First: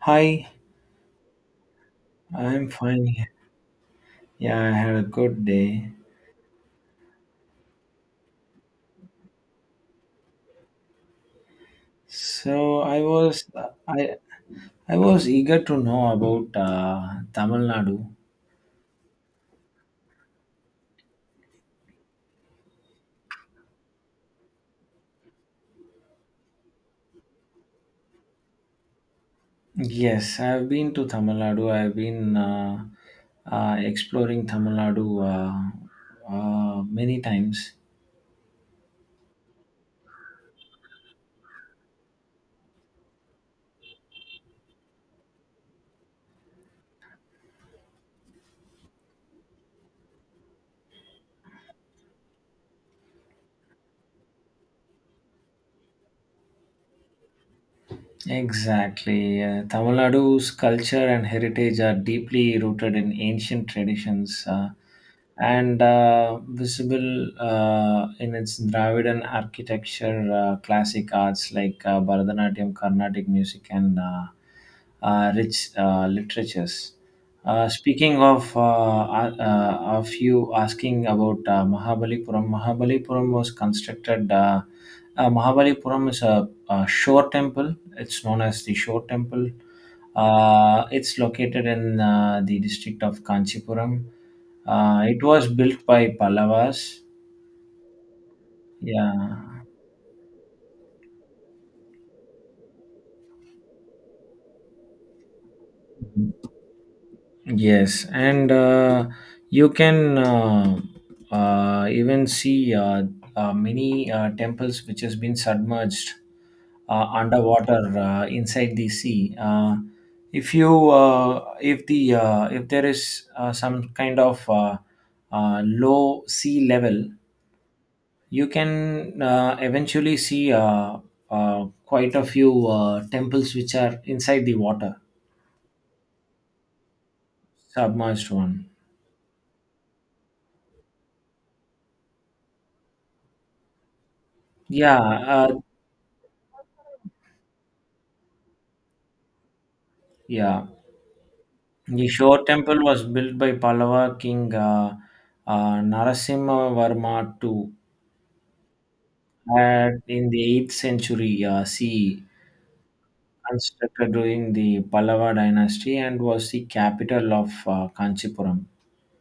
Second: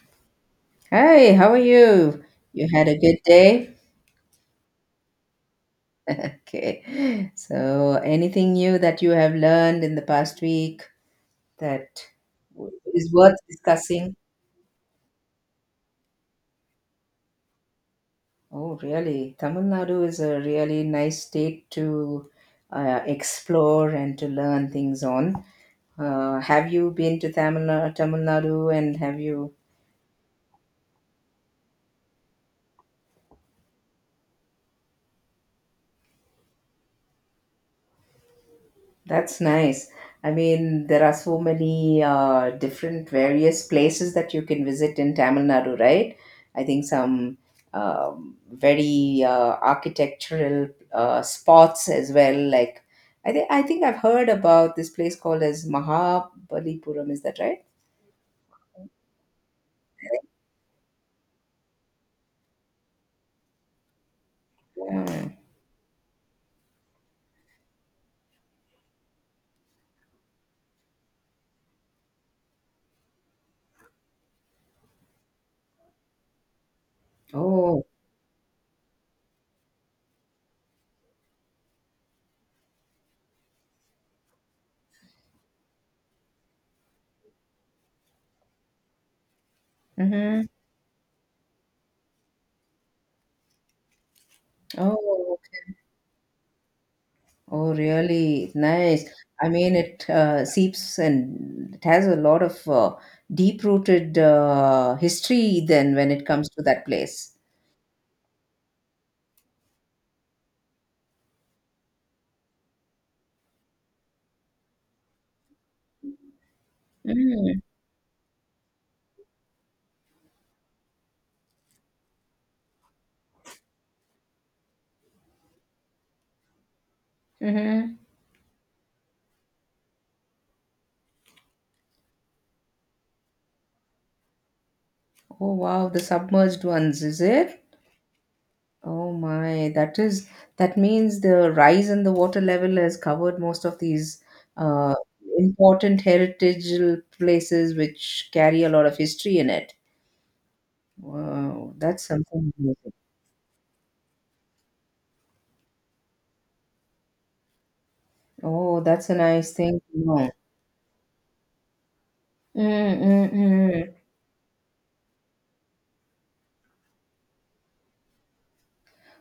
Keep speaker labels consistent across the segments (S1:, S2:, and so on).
S1: Hi,
S2: Hi, how are you? You
S1: I'm
S2: had a
S1: fine.
S2: good day?
S1: Yeah, I had a good day.
S2: Okay. So, anything new that you have learned in the past week that
S1: So
S2: is worth discussing?
S1: I I was eager to know about Tamil Nadu.
S2: Oh, really? Tamil Nadu is a really nice state to explore and to learn things on. Have you been to Tamil Nadu and have you
S1: Yes, I've been to Tamil Nadu. I've been exploring Tamil Nadu many times.
S2: That's nice. I mean, there are so many different various places that you can visit in Tamil Nadu, right? I think some very architectural spots as well. Like, I think I've heard about this place called as Mahabalipuram. Is that right?
S1: Exactly. Tamil Nadu's culture and heritage are deeply rooted in ancient traditions,
S2: Yeah.
S1: and visible in its Dravidian architecture, classic arts like Bharatanatyam, Carnatic music, and rich literatures.
S2: Oh.
S1: Speaking of you asking about Mahabalipuram, Mahabalipuram was constructed. Mahabalipuram is a shore temple. It's known as the Shore Temple.
S2: Mm-hmm.
S1: It's located in the district of Kanchipuram. It
S2: Oh.
S1: was built by Pallavas.
S2: Oh, really? Nice. I
S1: Yeah.
S2: mean, it seeps and it has a lot of deep-rooted history then when it comes to that place.
S1: Yes, and you can even see many temples which has been submerged
S2: Mm.
S1: underwater inside the sea. If there is some kind of low sea level,
S2: Mm-hmm.
S1: you can eventually see quite a few temples which are inside the water,
S2: Oh, wow, the submerged ones, is it?
S1: submerged one.
S2: Oh my, that is that means the rise in the water level has covered most of these uh,
S1: Yeah, uh,
S2: important heritage places which carry a lot of history in it.
S1: yeah.
S2: Wow, that's
S1: The Shore
S2: something
S1: Temple
S2: amazing.
S1: was built by Pallava king Narasimhavarma II
S2: Oh, that's a nice thing to
S1: at
S2: know.
S1: in the 8th century CE,
S2: Mm, mm, mm.
S1: constructed during the Pallava dynasty and was the capital of Kanchipuram.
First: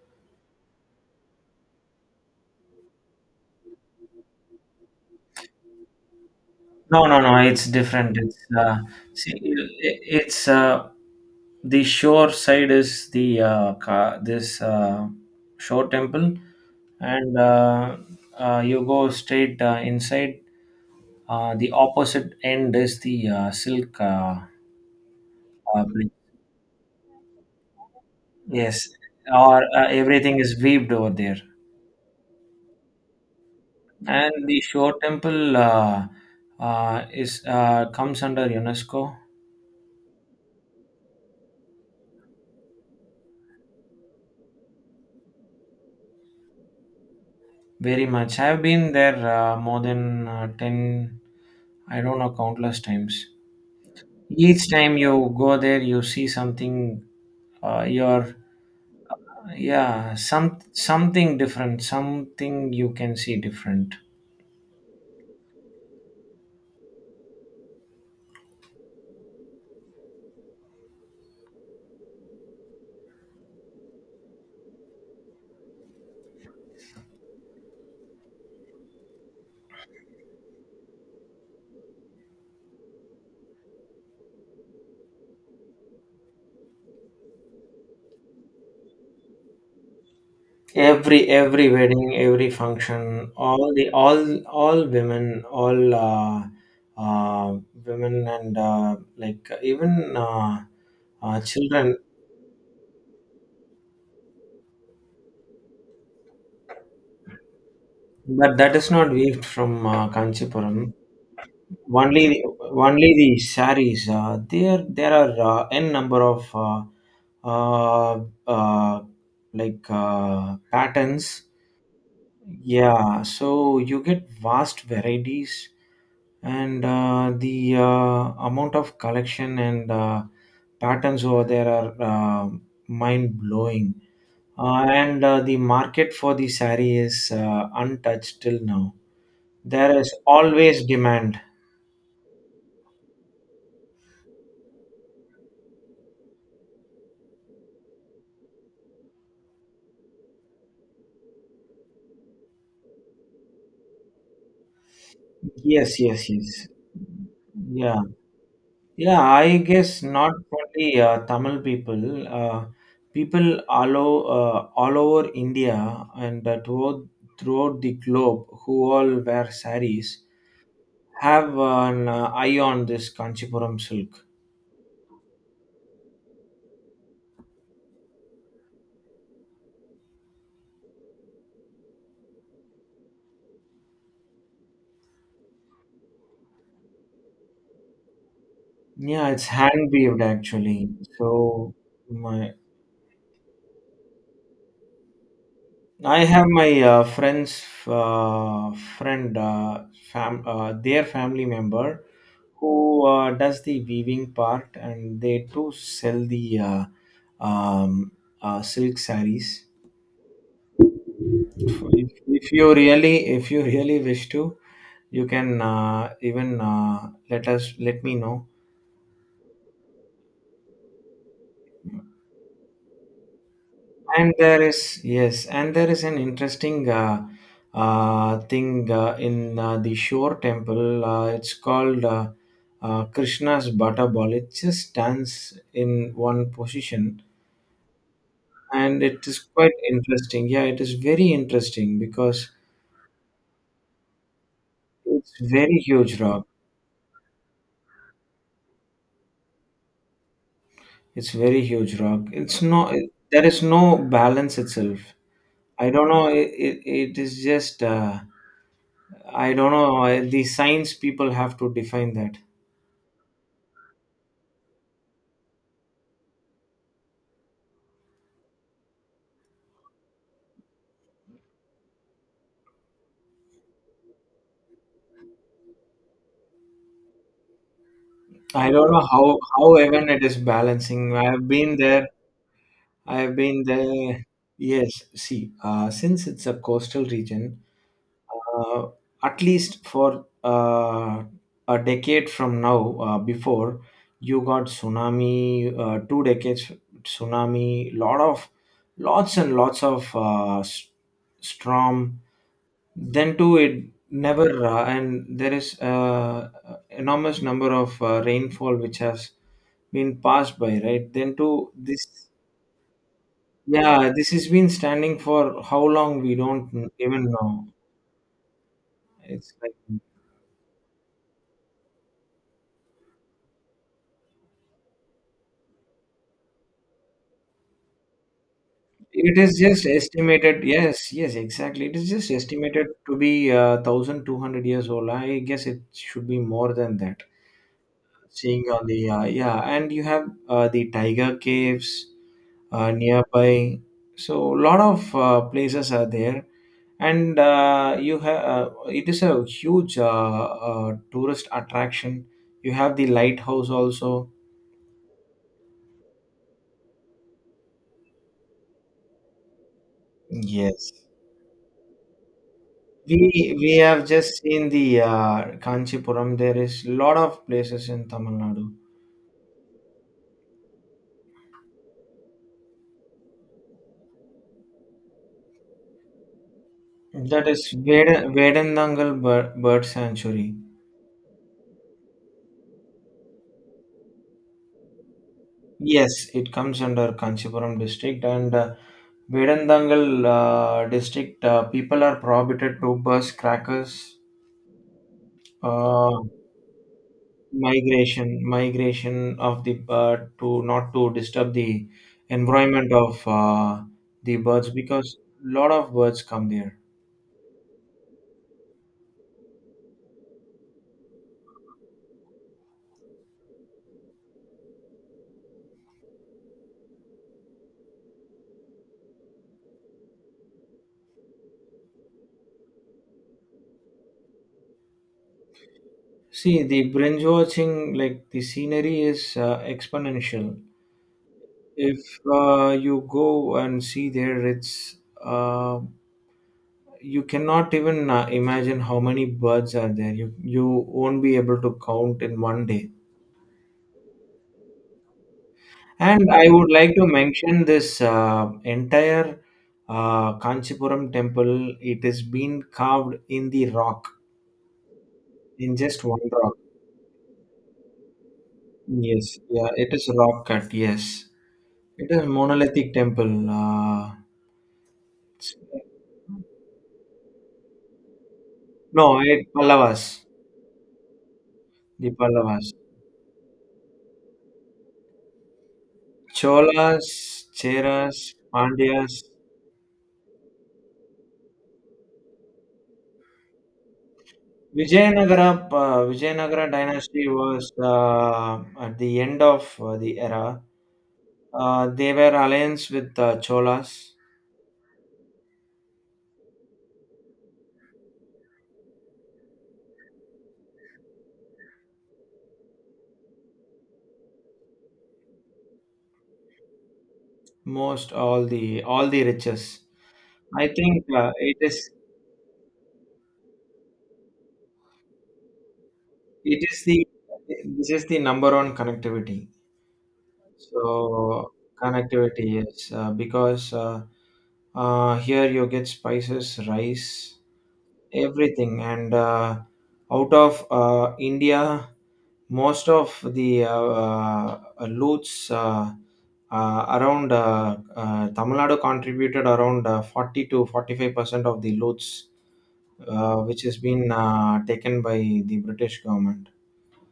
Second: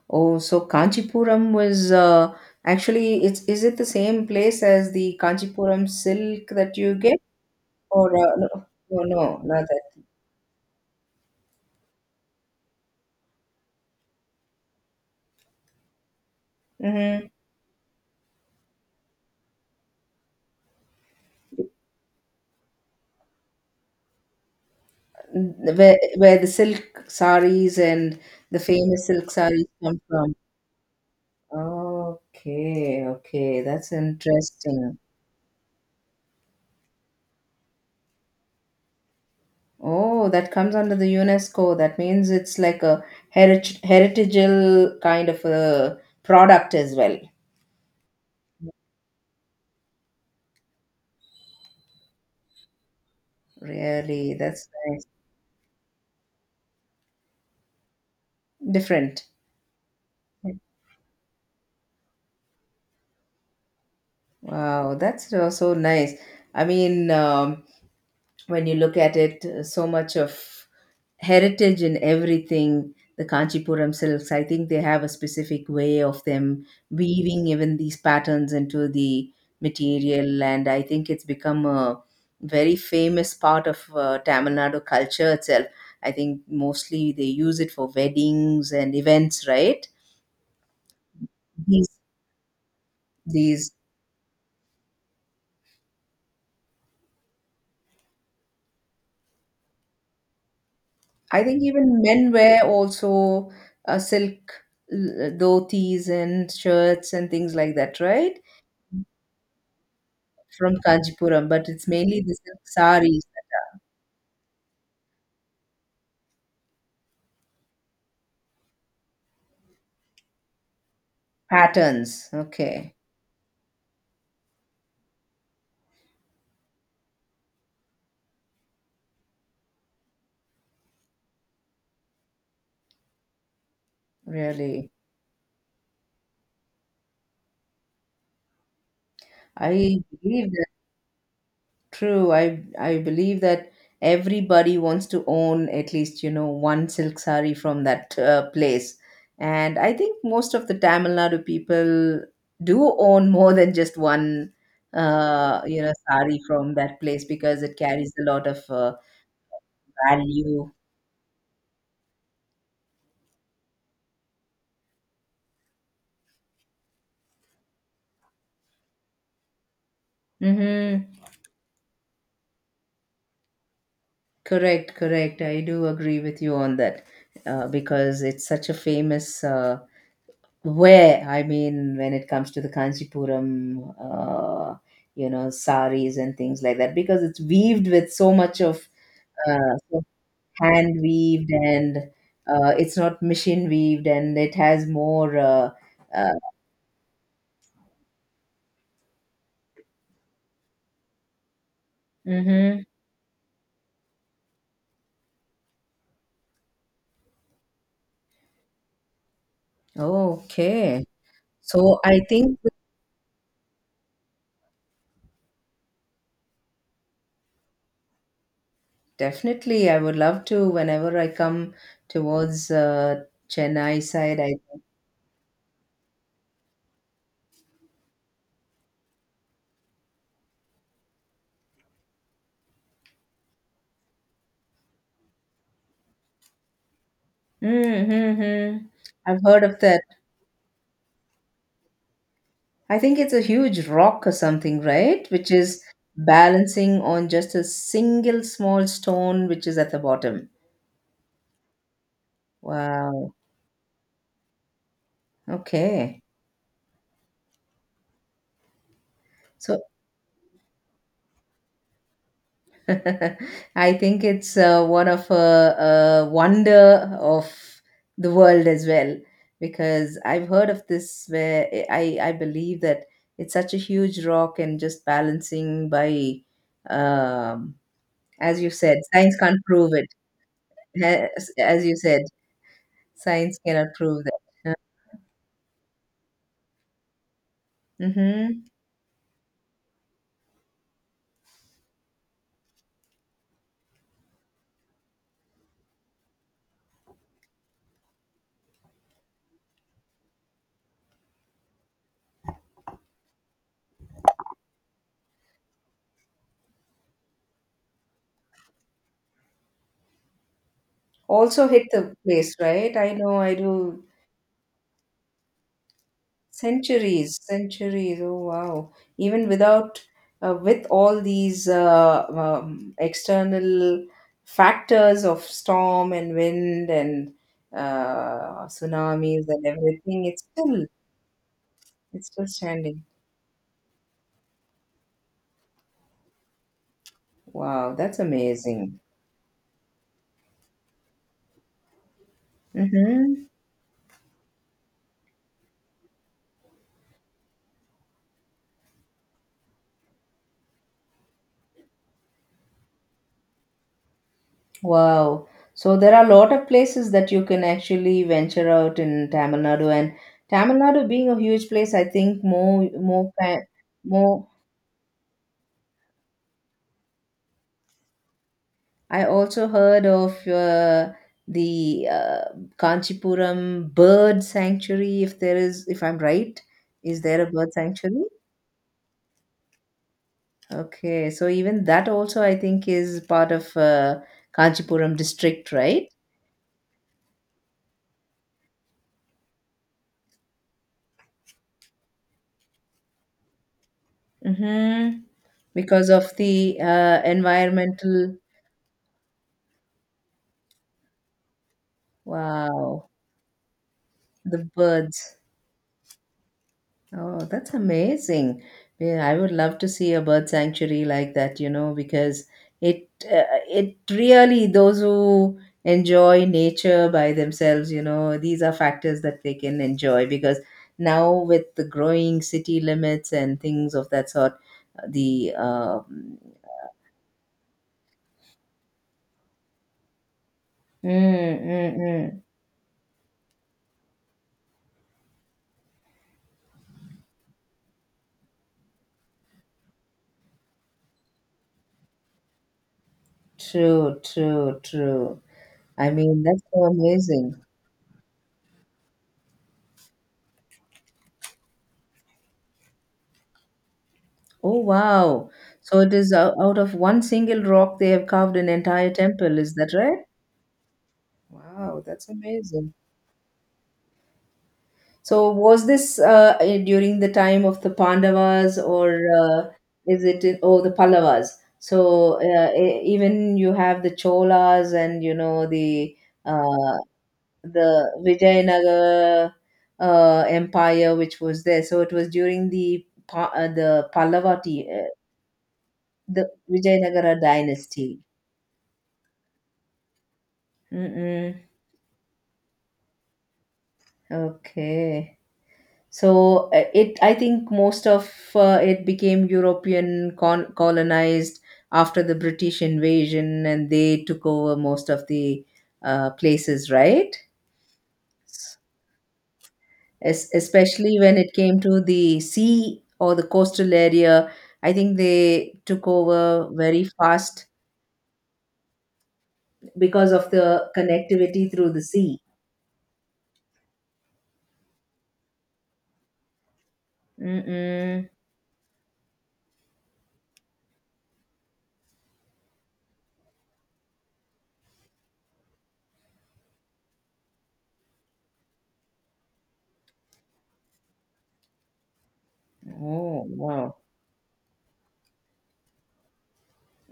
S2: Oh, so Kanchipuram was actually it's is it the same place as the Kanchipuram silk that you
S1: No,
S2: get
S1: no, no, it's
S2: or
S1: different. It's
S2: no,
S1: uh,
S2: no,
S1: See,
S2: no, not
S1: it-
S2: that.
S1: it's the shore side is the this shore temple,
S2: Mm-hmm.
S1: and you go straight inside. The opposite end is the silk. Uh,
S2: Where
S1: pl-
S2: where the silk saris and the
S1: yes,
S2: famous silk saris
S1: or
S2: come from.
S1: everything is weaved over there.
S2: Okay, okay, that's
S1: And the
S2: interesting.
S1: Shore Temple is comes under UNESCO
S2: Oh, that comes under the UNESCO. That means it's like a heritageal kind of a product as well.
S1: very much. I've been there more than ten. I don't know, countless times.
S2: Really, that's
S1: Each time
S2: nice.
S1: you go there, you see something. Your
S2: Different.
S1: Yeah, something different. Something you can see different.
S2: Wow, that's also nice. I mean, when you look at it, so much of heritage in everything. The Kanchipuram silks, I think they have a specific way of them weaving even these patterns into the material, and I think it's become a very famous part of Tamil Nadu culture itself. I think mostly they use it for weddings and events, right?
S1: Every
S2: These
S1: wedding, every function, all
S2: these
S1: the all women, all uh, women and, like, even
S2: I think
S1: children,
S2: even men wear also silk dhotis and shirts and things like that, right?
S1: but that is not weaved from
S2: From
S1: Kanchipuram
S2: Kanchipuram, but it's mainly
S1: only.
S2: the silk
S1: Only
S2: saris,
S1: the saris. There are n number of uh, uh, like patterns.
S2: patterns. Okay,
S1: Yeah, so you get vast varieties, and the amount of collection and patterns over there are mind blowing,
S2: really.
S1: and the market for the sari is untouched till now. There
S2: I
S1: is
S2: believe
S1: always demand.
S2: true, I believe that everybody wants to own at least you know one silk sari from that place, and I think most of the Tamil Nadu people do own more than just one you
S1: Yes,
S2: know
S1: yes,
S2: sari
S1: yes.
S2: from that place because it
S1: Yeah,
S2: carries a lot of
S1: yeah, I guess not
S2: value.
S1: only Tamil people, people all over India, and throughout the globe, who all wear saris,
S2: Mm-hmm.
S1: have an eye on this Kanchipuram silk.
S2: Correct, correct. I do agree with you on that because it's such a famous Where, I mean, when it comes to the Kanchipuram, you know, saris and things like that, because it's weaved with so much of
S1: Yeah, it's hand
S2: so
S1: weaved actually.
S2: hand weaved
S1: So
S2: and
S1: my
S2: it's not machine weaved and it has more.
S1: I
S2: Uh,
S1: have my friend's friend, their family member,
S2: hmm.
S1: who does the weaving part, and they do sell the um, silk saris.
S2: Okay. So
S1: If,
S2: I
S1: if
S2: think
S1: you really, if you really wish to, you can even let me know.
S2: definitely I would love to, whenever I come towards Chennai
S1: And
S2: side, I.
S1: there is, yes, and there is an interesting thing in the shore temple. It's called Krishna's Bata Ball. It just stands in one position,
S2: Mm-hmm.
S1: and it
S2: I've
S1: is
S2: heard
S1: quite
S2: of that.
S1: interesting. Yeah, it is very interesting because
S2: I think it's a huge rock or something, right?
S1: it's
S2: Which
S1: very
S2: is
S1: huge rock.
S2: balancing on just a single small stone which is at the bottom.
S1: It's very huge rock. It's no, it,
S2: Wow.
S1: there is no balance itself. I don't
S2: Okay.
S1: know. It is just, I don't
S2: So
S1: know. The science people have to define that.
S2: I think it's one of a wonder of the world as well, because I've heard of this where I believe that it's such a huge rock and just balancing by, um, as you
S1: I don't
S2: said,
S1: know,
S2: science
S1: how
S2: can't
S1: how
S2: prove it,
S1: even it is balancing. I have
S2: as
S1: been
S2: as you
S1: there.
S2: said.
S1: I have
S2: Science
S1: been
S2: cannot prove
S1: there.
S2: that.
S1: Yes, see, since it's a coastal region,
S2: Mm-hmm.
S1: uh, at least for a decade from now, before you got tsunami, two decades tsunami, lots and lots of storm, then too, it never, and there is enormous number of rainfall which has been passed by, right? Then
S2: Also
S1: too,
S2: hit the
S1: this
S2: place, right? I know I do
S1: yeah, this has been standing for how long we don't even
S2: centuries,
S1: know.
S2: centuries. Oh, wow. Even
S1: It's like
S2: without, with all these external factors of storm and wind and
S1: it
S2: tsunamis
S1: is
S2: and
S1: just
S2: everything,
S1: estimated. Yes, yes, exactly. It is
S2: it's
S1: just
S2: still
S1: estimated
S2: standing.
S1: to be 1,200 years old. I guess it should be more than that.
S2: Wow, that's
S1: Seeing on
S2: amazing.
S1: the yeah, and you have the tiger caves
S2: Mm-hmm.
S1: nearby. So lot of places are there, and you have it is a huge tourist attraction. You have the lighthouse also.
S2: Wow. So there are a lot of places that you can actually venture out in Tamil Nadu, and Tamil
S1: Yes.
S2: Nadu being a huge place, I think
S1: We we have just
S2: more.
S1: seen the Kanchipuram. There is lot of places in Tamil Nadu.
S2: I also heard of the Kanchipuram bird sanctuary. If there is, if I'm right, is there a
S1: That
S2: bird
S1: is
S2: sanctuary?
S1: Vedandangal Bird Sanctuary.
S2: Okay, so even that also I think is part of Kanchipuram district, right?
S1: Yes, it comes under Kanchipuram district, and Vedandangal district, people are prohibited to bus crackers.
S2: Mm-hmm. Because
S1: Uh,
S2: of the
S1: migration,
S2: environmental.
S1: migration of the to not to disturb the environment
S2: Wow.
S1: of the
S2: The
S1: birds because
S2: birds.
S1: lot of birds come there.
S2: Oh, that's amazing. Yeah, I would love to see a bird sanctuary like that, you know, because it it really those who enjoy nature by themselves, you know, these are factors that they can enjoy because now with the growing city limits and things of that sort, the
S1: See the binge watching, like the scenery is exponential.
S2: mm,
S1: If
S2: mm.
S1: you go and see there, it's uh, you cannot even imagine how many birds are there. You won't be able to count in one day.
S2: true, true, true. I
S1: And
S2: mean,
S1: I
S2: that's
S1: would
S2: so
S1: like to
S2: amazing.
S1: mention this entire Kanchipuram temple, it is been carved in the rock,
S2: Oh, wow.
S1: in
S2: So
S1: just
S2: it
S1: one
S2: is
S1: rock.
S2: out of one single rock they have carved an entire
S1: Yes,
S2: temple,
S1: yeah,
S2: is
S1: it
S2: that
S1: is
S2: right?
S1: rock cut. Yes,
S2: Wow,
S1: it is
S2: that's amazing.
S1: monolithic temple. uh,
S2: So was this during the time of the Pandavas
S1: no
S2: or
S1: it Pallavas.
S2: is it in, oh the Pallavas?
S1: The
S2: So
S1: Pallavas,
S2: even you have the Cholas and you know uh,
S1: Cholas,
S2: the
S1: Cheras, Pandyas.
S2: Vijayanagar empire which was there. So it was during the
S1: Vijayanagara, uh,
S2: the
S1: Vijayanagara
S2: Vijayanagar
S1: dynasty was
S2: dynasty.
S1: at the end of the era.
S2: Mm-mm.
S1: They were alliance with Cholas,
S2: Okay. So it, I think most of it became European colonized after the British invasion, and they took over most of the places, right?
S1: most all the riches. I think
S2: Especially when it came to the sea or the coastal area, I think they took
S1: it
S2: over
S1: is the
S2: very fast
S1: this is the number one connectivity.
S2: because of the
S1: So
S2: connectivity through the sea.
S1: connectivity yes, because here you get spices, rice,
S2: Mm-mm.
S1: everything, and out of India, most of the loots around Tamil Nadu contributed around 40 to 45% of the loots,
S2: Oh,
S1: which has
S2: wow.
S1: been taken by the British government.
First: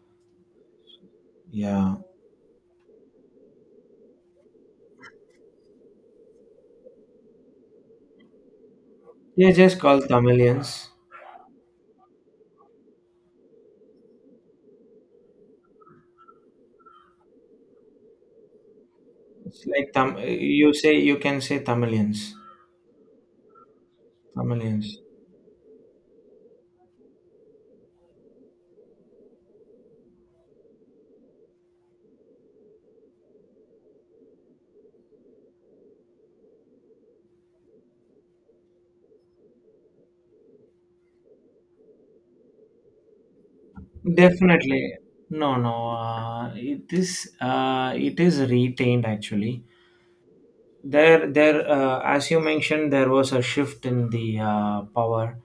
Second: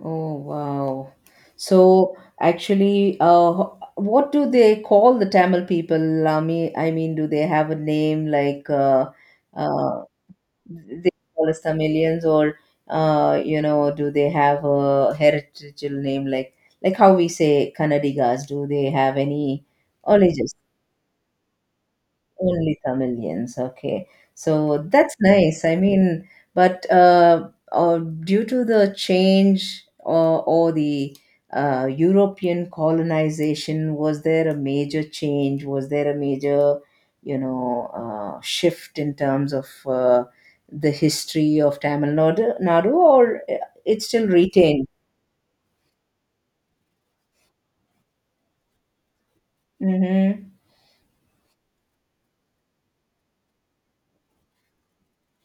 S2: Oh, wow.
S1: Yeah,
S2: So actually, what do they call the Tamil people? I mean, do they have a name like
S1: they just
S2: uh,
S1: called Tamilians.
S2: they call us Tamilians, or you know, do they have a heritage name like how we say Kannadigas? Do they have
S1: It's
S2: any,
S1: like
S2: or just
S1: you can say Tamilians.
S2: only Tamilians, okay. So
S1: Tamilians.
S2: that's nice. I mean, but due to the change or the European colonization, was there a major change? Was there a major, you know, shift in terms of the history of Nadu or it's still retained?
S1: Definitely. No, no. It is retained actually.
S2: Mm-hmm.
S1: There, there. As you mentioned, there was a shift in the power,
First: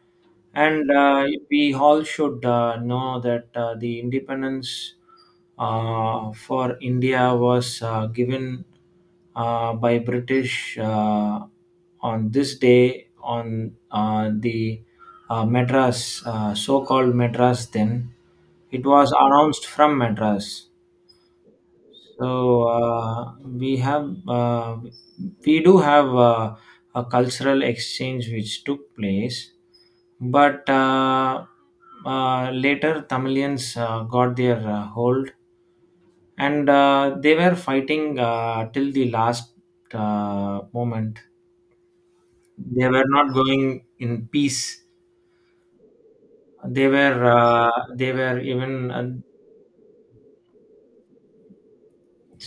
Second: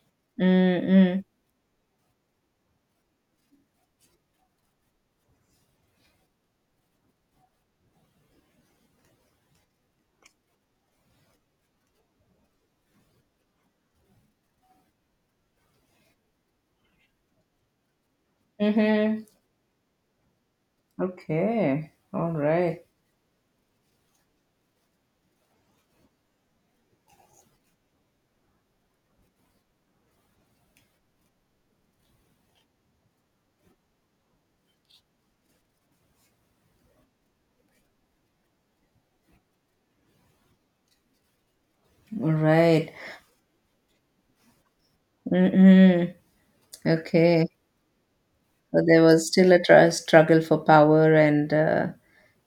S1: and
S2: Mm-hmm.
S1: we all should know that the independence for India was given by British on this day, on the Madras, so-called Madras. Then it was
S2: Mm-hmm.
S1: announced from Madras.
S2: Okay. All
S1: So
S2: right.
S1: we do have a cultural exchange which took place, but later Tamilians got their hold, and they were fighting till the last moment.
S2: All
S1: They
S2: right.
S1: were not going in peace.
S2: Mm-mm.
S1: They were
S2: Okay.
S1: uh, they were
S2: So
S1: even
S2: there
S1: uh,
S2: was still a tr struggle for power and,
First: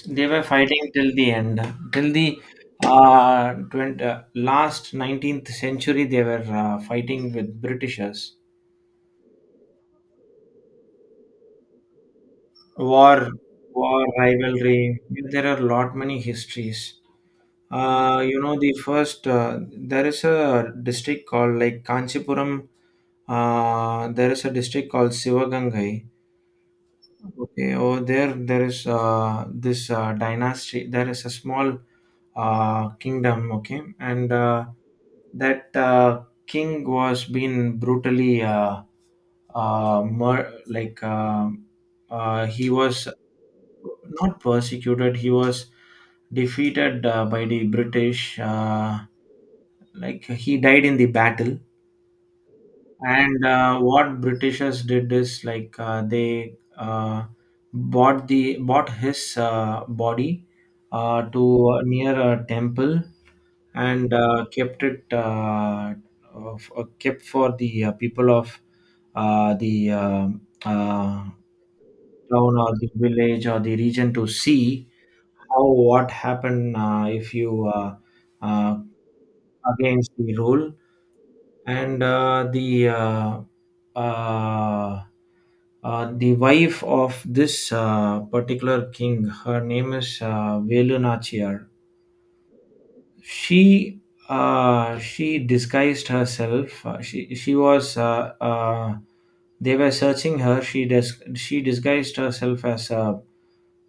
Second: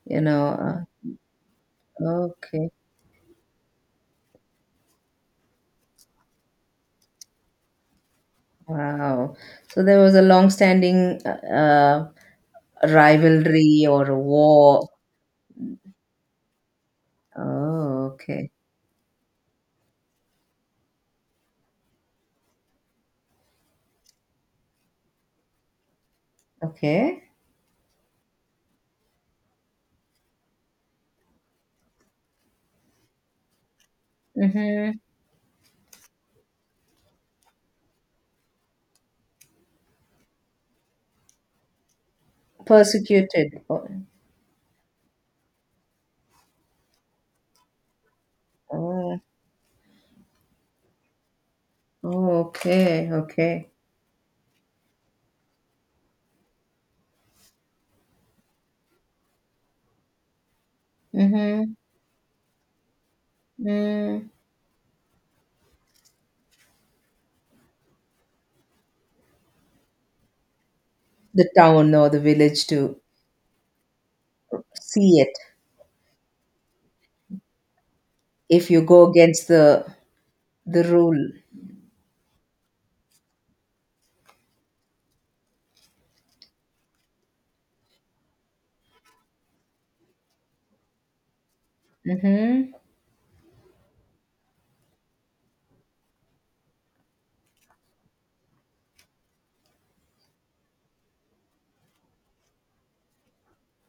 S2: you
S1: They were
S2: know,
S1: fighting till the end, till the
S2: okay.
S1: 20, last 19th century. They were fighting with Britishers.
S2: Wow. So there was a long-standing uh,
S1: War,
S2: rivalry or
S1: war
S2: a war.
S1: rivalry. There are lot many histories.
S2: Oh, okay.
S1: There is a district called like Kanchipuram. There is a district called Sivagangai.
S2: Okay.
S1: Okay, over there, there is this dynasty. There is a small kingdom, okay, and
S2: Mm-hmm.
S1: that king was being brutally, like he was
S2: Persecuted. Oh,
S1: not persecuted. He was defeated by the British.
S2: oh,
S1: Like, he died in the battle.
S2: oh, okay.
S1: And
S2: Okay.
S1: what Britishers did is like they bought his body to
S2: Mm-hmm.
S1: near a temple, and
S2: Mm.
S1: kept for the people of the uh,
S2: The town or the
S1: town
S2: village
S1: or the
S2: to
S1: village or the region to see
S2: see it
S1: how what happened if you
S2: if
S1: uh,
S2: you go against
S1: against the rule.
S2: the rule.
S1: And uh, the wife of this particular king, her name is Velu Nachiyar.
S2: Mm-hmm.
S1: She uh, she disguised herself. She was they were searching her. She disguised herself as a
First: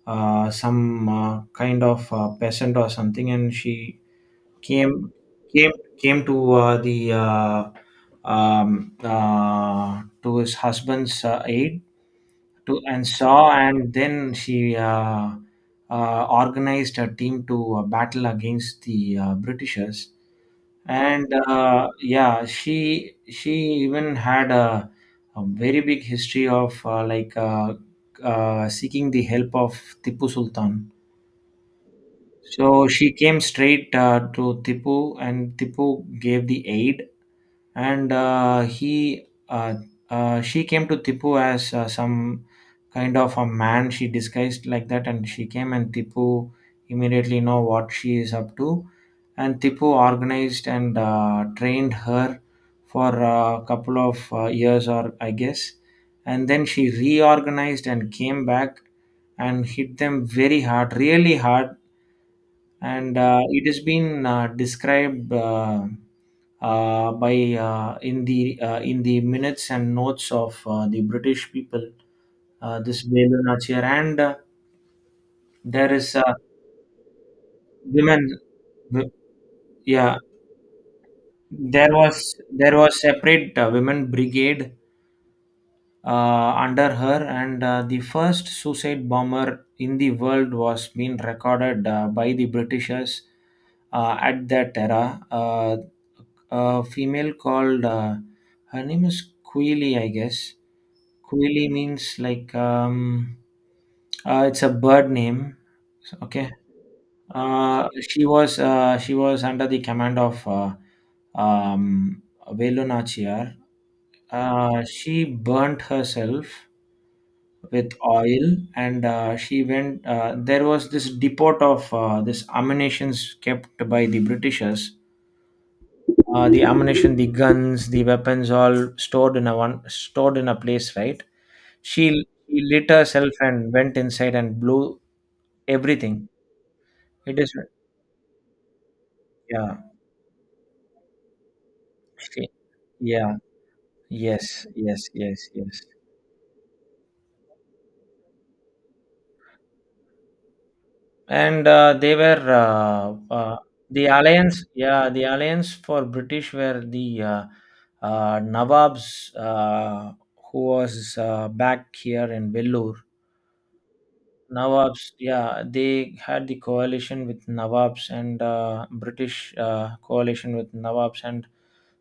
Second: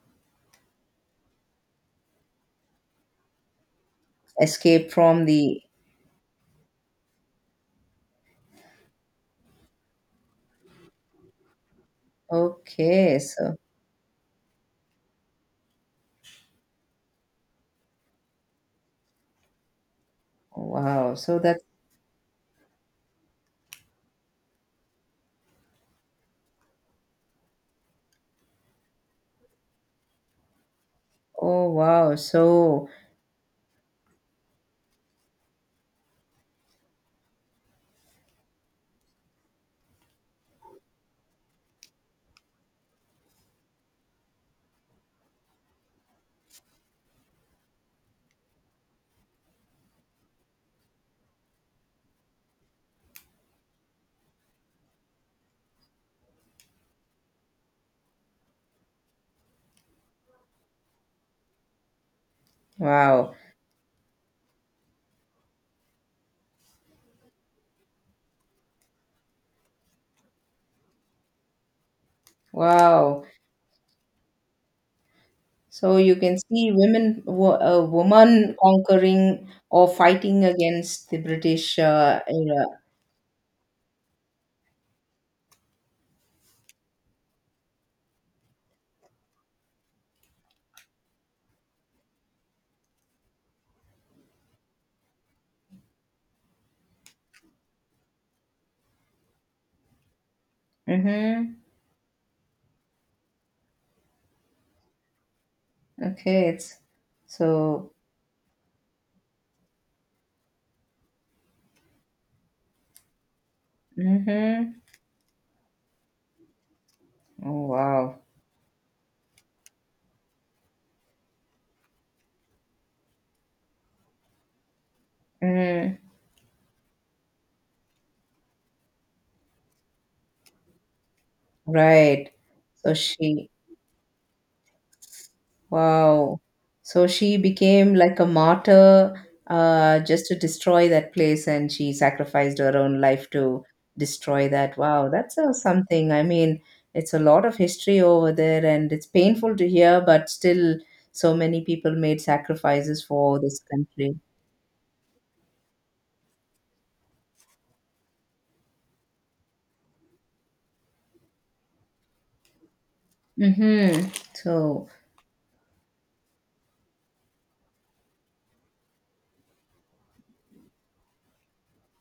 S1: some kind of peasant or something, and she
S2: Escape
S1: came
S2: from the
S1: came came to the to his husband's aid, to and
S2: okay,
S1: saw,
S2: so
S1: and then she organized a team to battle against the Britishers.
S2: wow,
S1: And
S2: so that's
S1: yeah, she even had a very big history of like seeking the help of Tipu Sultan.
S2: oh wow,
S1: So
S2: so
S1: she came straight to Tipu, and Tipu gave the aid, and he she came to Tipu as some kind of a man. She disguised like that, and she came, and Tipu immediately know what she is up to, and Tipu organized and trained her for a couple of years, or I guess, and then she reorganized and came back and hit them very hard, really hard. And
S2: wow,
S1: it has been described by in the minutes and notes of the British people. This
S2: wow.
S1: Belu Nachir, and there
S2: So
S1: is
S2: you can see women, a
S1: women.
S2: woman
S1: w-
S2: conquering or
S1: Yeah,
S2: fighting against the British
S1: there was
S2: era.
S1: there was separate women brigade under her, and the first suicide bomber in the world was being recorded by the Britishers at that era. Uh, a female called her name is Queely, I guess.
S2: Mm-hmm.
S1: Queely means like it's a bird name. So-
S2: Okay,
S1: Okay.
S2: it's so.
S1: She was under the command of um, Velu Nachiyar.
S2: Mm-hmm.
S1: She burnt herself
S2: Oh
S1: with
S2: wow.
S1: oil, and she went. There was this depot of this ammunitions kept by the Britishers,
S2: Mm-hmm.
S1: the ammunition, the guns, the weapons, all stored in a one stored in a place, right? She,
S2: Right.
S1: she lit
S2: So
S1: herself
S2: she.
S1: and went inside and blew everything.
S2: Wow. So she
S1: It is,
S2: became like a martyr
S1: yeah,
S2: just to destroy that place, and she
S1: she-
S2: sacrificed her own life
S1: yeah,
S2: to
S1: yes,
S2: destroy that.
S1: yes,
S2: Wow, that's
S1: yes, yes.
S2: something. I mean, it's a lot of history over there, and it's painful to hear, but still, so many
S1: And
S2: people
S1: they
S2: made
S1: were
S2: sacrifices for this
S1: the
S2: country.
S1: alliance, yeah, the alliance for British were the Nawabs, who was back here in Vellore.
S2: Mm-hmm. So,
S1: Nawabs, yeah, they had the coalition with Nawabs and British coalition with Nawabs, and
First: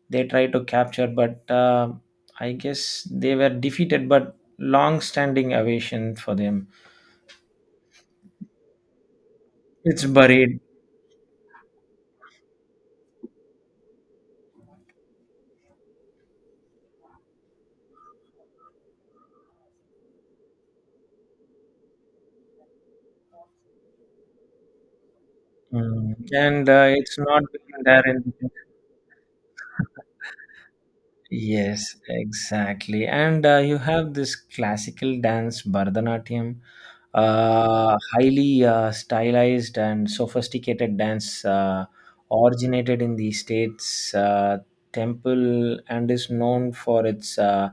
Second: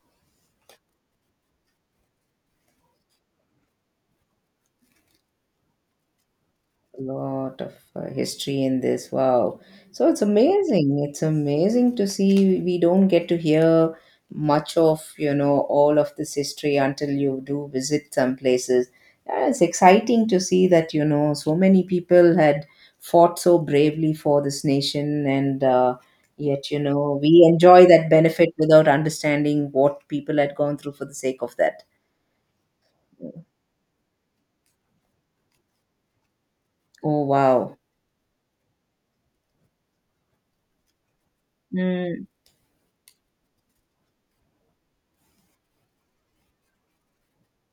S1: they tried to capture, but I guess they were defeated. But long-standing aversion for them,
S2: lot of history in this. Wow.
S1: it's
S2: So it's
S1: buried.
S2: amazing. It's amazing to see. We don't get to hear much of, you know, all of this history until you do visit some places. And it's exciting to see that, you know, so many people had fought so bravely for this nation and
S1: Mm. And
S2: yet, you know,
S1: it's not
S2: we
S1: been
S2: enjoy
S1: there
S2: that
S1: in.
S2: benefit without understanding what people had gone through for the sake of that.
S1: Yes, exactly. And you have this classical dance, Bharatanatyam,
S2: Oh, wow.
S1: highly stylized and sophisticated dance,
S2: Mm.
S1: originated in the state's temple and is known for its uh,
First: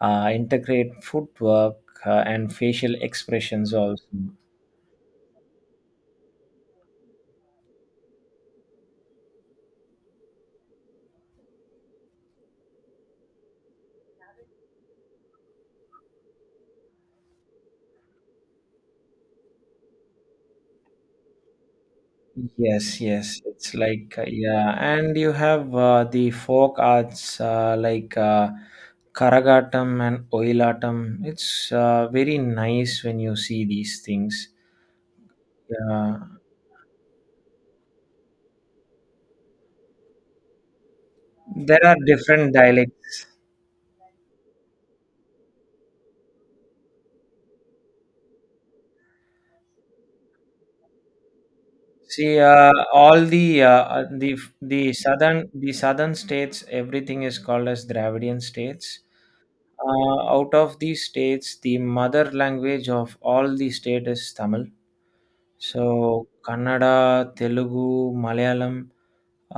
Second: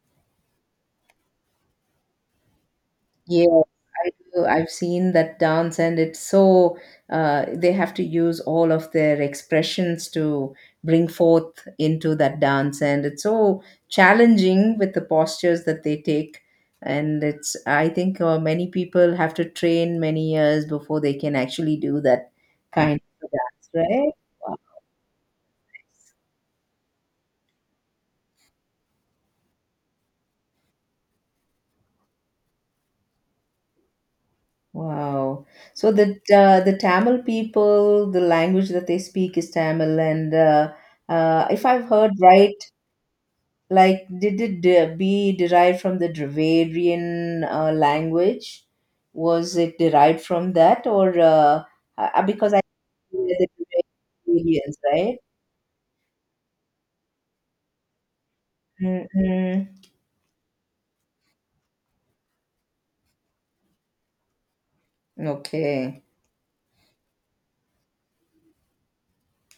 S1: uh, intricate footwork and facial
S2: Yeah,
S1: expressions also.
S2: I do. I've seen that dance, and it's so they have to use all of their expressions to bring forth into that dance, and it's so challenging with the postures that they take. And it's, I think, many people have to train many years before they can actually do that
S1: Yes,
S2: kind of
S1: yes,
S2: dance,
S1: it's
S2: right?
S1: like
S2: Wow.
S1: yeah, and you have the folk arts like Karagatam and Oilatam. It's very nice when you see these things.
S2: Wow. So
S1: Yeah,
S2: the Tamil people, the language that they speak is Tamil, and if I've
S1: there are
S2: heard
S1: different
S2: right,
S1: dialects.
S2: like, did it be derived from the Dravidian language? Was it derived from that, or
S1: See,
S2: because I
S1: all
S2: think that
S1: the
S2: the Dravidians,
S1: the
S2: right?
S1: southern the southern states, everything is called as Dravidian states.
S2: Mm-hmm.
S1: Out of these states, the mother language of all the state is Tamil. So,
S2: Okay.
S1: Kannada, Telugu, Malayalam,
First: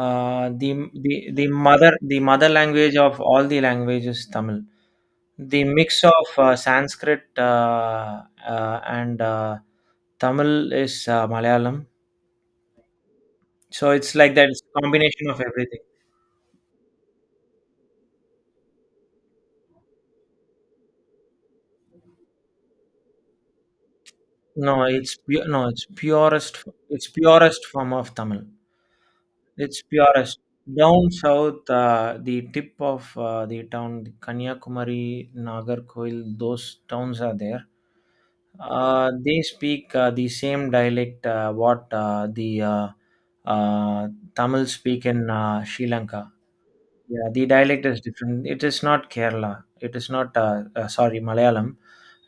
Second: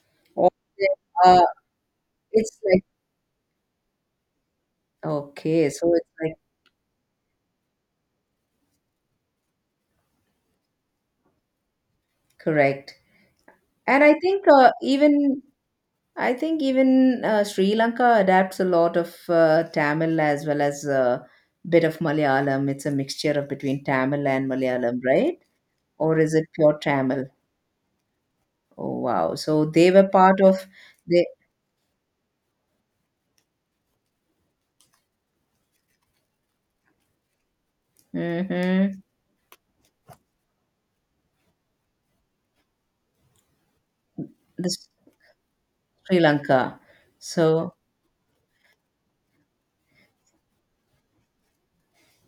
S1: uh,
S2: Or,
S1: the
S2: uh,
S1: the mother
S2: it's like
S1: language of all the languages, Tamil. The
S2: okay, so
S1: mix
S2: it's
S1: of
S2: like
S1: Sanskrit and Tamil is Malayalam.
S2: correct.
S1: So
S2: And I
S1: it's like
S2: think
S1: that. It's a combination of
S2: even
S1: everything.
S2: I think even Sri Lanka adapts a lot of Tamil as well as a bit of Malayalam. It's a mixture of between Tamil and Malayalam, right?
S1: No, it's
S2: Or is it
S1: purest.
S2: pure
S1: It's
S2: Tamil?
S1: purest form of Tamil.
S2: Oh wow! So
S1: It's
S2: they were
S1: purest.
S2: part of
S1: Down
S2: the
S1: south, the tip of the town, Kanyakumari, Nagarkoil, those towns are there.
S2: mm-hmm,
S1: They speak the same dialect what the uh, Tamil
S2: the
S1: speak in Sri
S2: Sri
S1: Lanka.
S2: Lanka,
S1: Yeah, the
S2: so
S1: dialect is different. It is not Kerala. It is not, sorry, Malayalam.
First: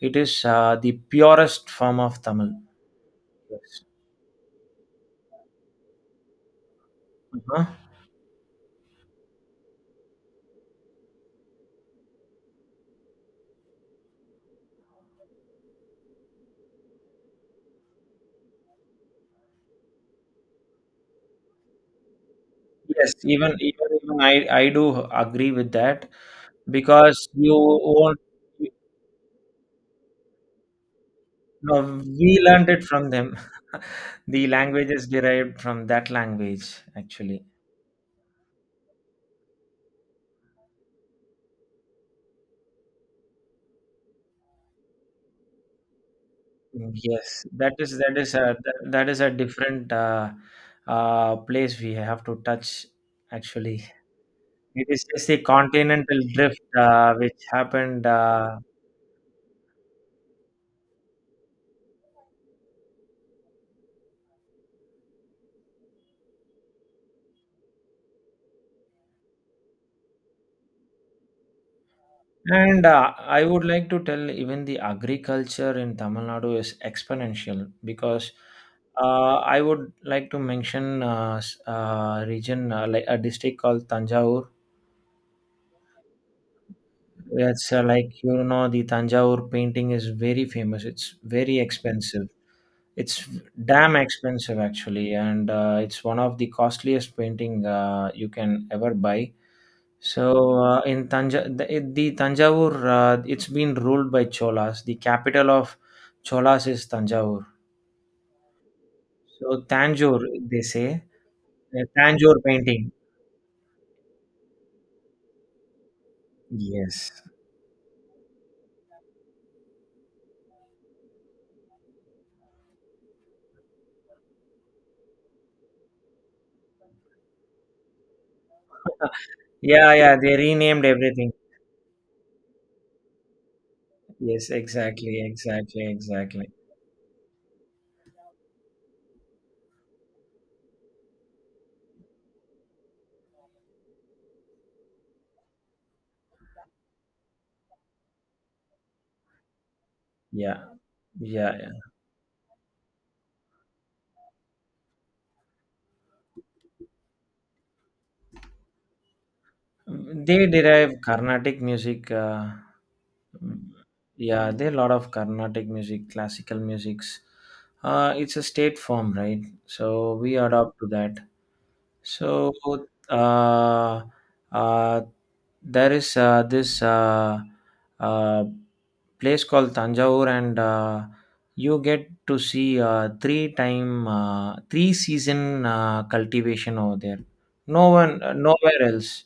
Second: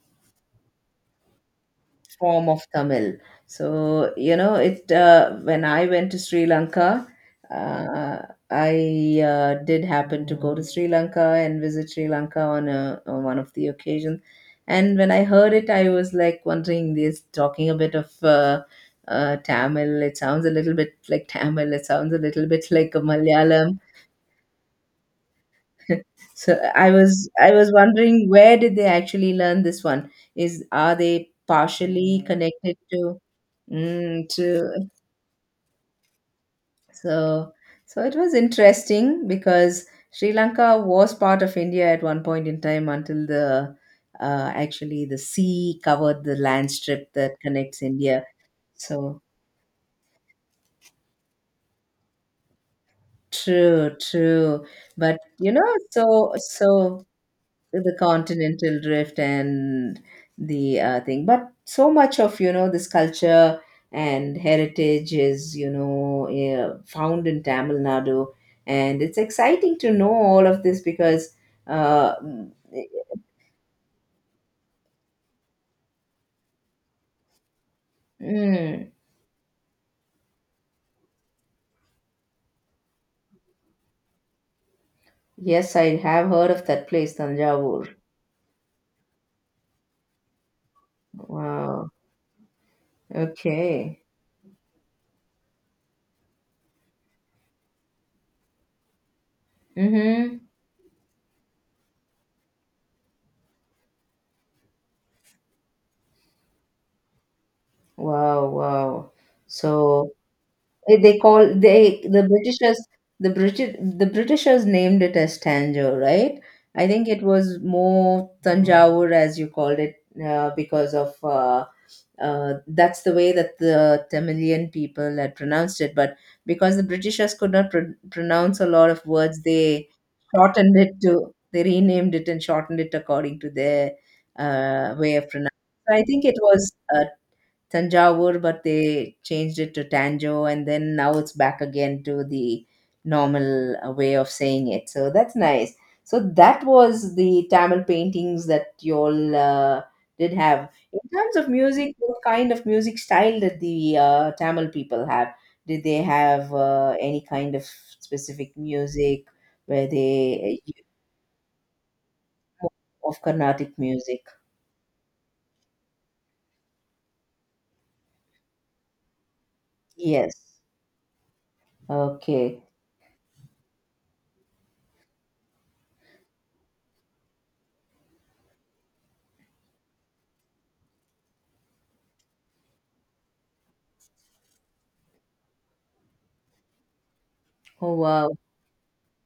S1: It is the purest form of
S2: form
S1: Tamil.
S2: of Tamil. So you know it. When I went to Sri Lanka,
S1: Uh-huh.
S2: uh, I did happen to go to Sri Lanka and visit Sri Lanka on a on one of the occasions. And when I heard it, I was like wondering, this talking a bit of. Tamil. It sounds a little bit like Tamil. It sounds a little bit like a
S1: Yes, even
S2: Malayalam
S1: even even I do agree with that
S2: So I
S1: because
S2: was I
S1: you
S2: was
S1: won't
S2: wondering where
S1: you
S2: did they actually learn this one? Is are they
S1: know,
S2: partially
S1: we learned
S2: connected
S1: it from
S2: to
S1: them.
S2: mm,
S1: The
S2: to
S1: language is derived from that language actually.
S2: so so it was interesting because Sri Lanka was part of India at one point in time until the actually the sea covered the land
S1: Mm,
S2: strip that
S1: yes, that
S2: connects
S1: is that
S2: India.
S1: is a that, that is
S2: So
S1: a different place we have to touch actually.
S2: true, true.
S1: It is
S2: But
S1: just the
S2: you know,
S1: continental
S2: so
S1: drift
S2: so
S1: which
S2: the
S1: happened
S2: continental drift and the thing. But so much of this culture and heritage is found in Tamil Nadu, and it's exciting to know all of this. Because uh,
S1: and I would like to tell even the agriculture in Tamil Nadu is exponential because
S2: mm,
S1: I would like to mention region like a district called Tanjavur.
S2: yes, I have heard of that place,
S1: It's
S2: Tanjavur.
S1: like you know the Tanjavur painting is very famous. It's very
S2: Wow.
S1: expensive. It's damn
S2: Okay.
S1: expensive actually, and it's one of the costliest painting you can ever buy. So,
S2: Mm-hmm.
S1: in the Tanjavur, it's been ruled by Cholas. The capital of Cholas is Tanjavur.
S2: Wow, wow.
S1: So,
S2: So,
S1: Tanjore, they
S2: eh,
S1: say.
S2: they call they the
S1: Tanjore
S2: Britishers,
S1: painting.
S2: the British, the Britishers named it as Tanjore, right? I think
S1: Yes.
S2: it was more Tanjavur, as you called it, because of that's the way that the Tamilian people had pronounced it. But because the Britishers could not pronounce a lot of words, they
S1: Yeah, yeah, they
S2: shortened
S1: renamed
S2: it
S1: everything.
S2: to, they renamed it and shortened it according to their
S1: Yes,
S2: way
S1: exactly,
S2: of pronouncing.
S1: exactly,
S2: So I think it
S1: exactly.
S2: was Tanjavur, but they changed it to Tanjo, and then now it's back again to the normal way of saying it. So that's nice. So that was the Tamil paintings that you all did
S1: Yeah,
S2: have. In terms of
S1: yeah, yeah.
S2: music, what kind of music style did the Tamil people have? Did they have any kind of specific music? Were
S1: They
S2: they
S1: derive Carnatic music.
S2: of Carnatic music?
S1: Yeah, there are a lot of Carnatic music, classical musics. It's a state form, right? So
S2: Yes.
S1: we adopt to that. So
S2: Okay.
S1: uh, uh, there is this uh, place called Tanjore, and you get to see three season cultivation over there. No
S2: Oh
S1: one,
S2: wow.
S1: nowhere else.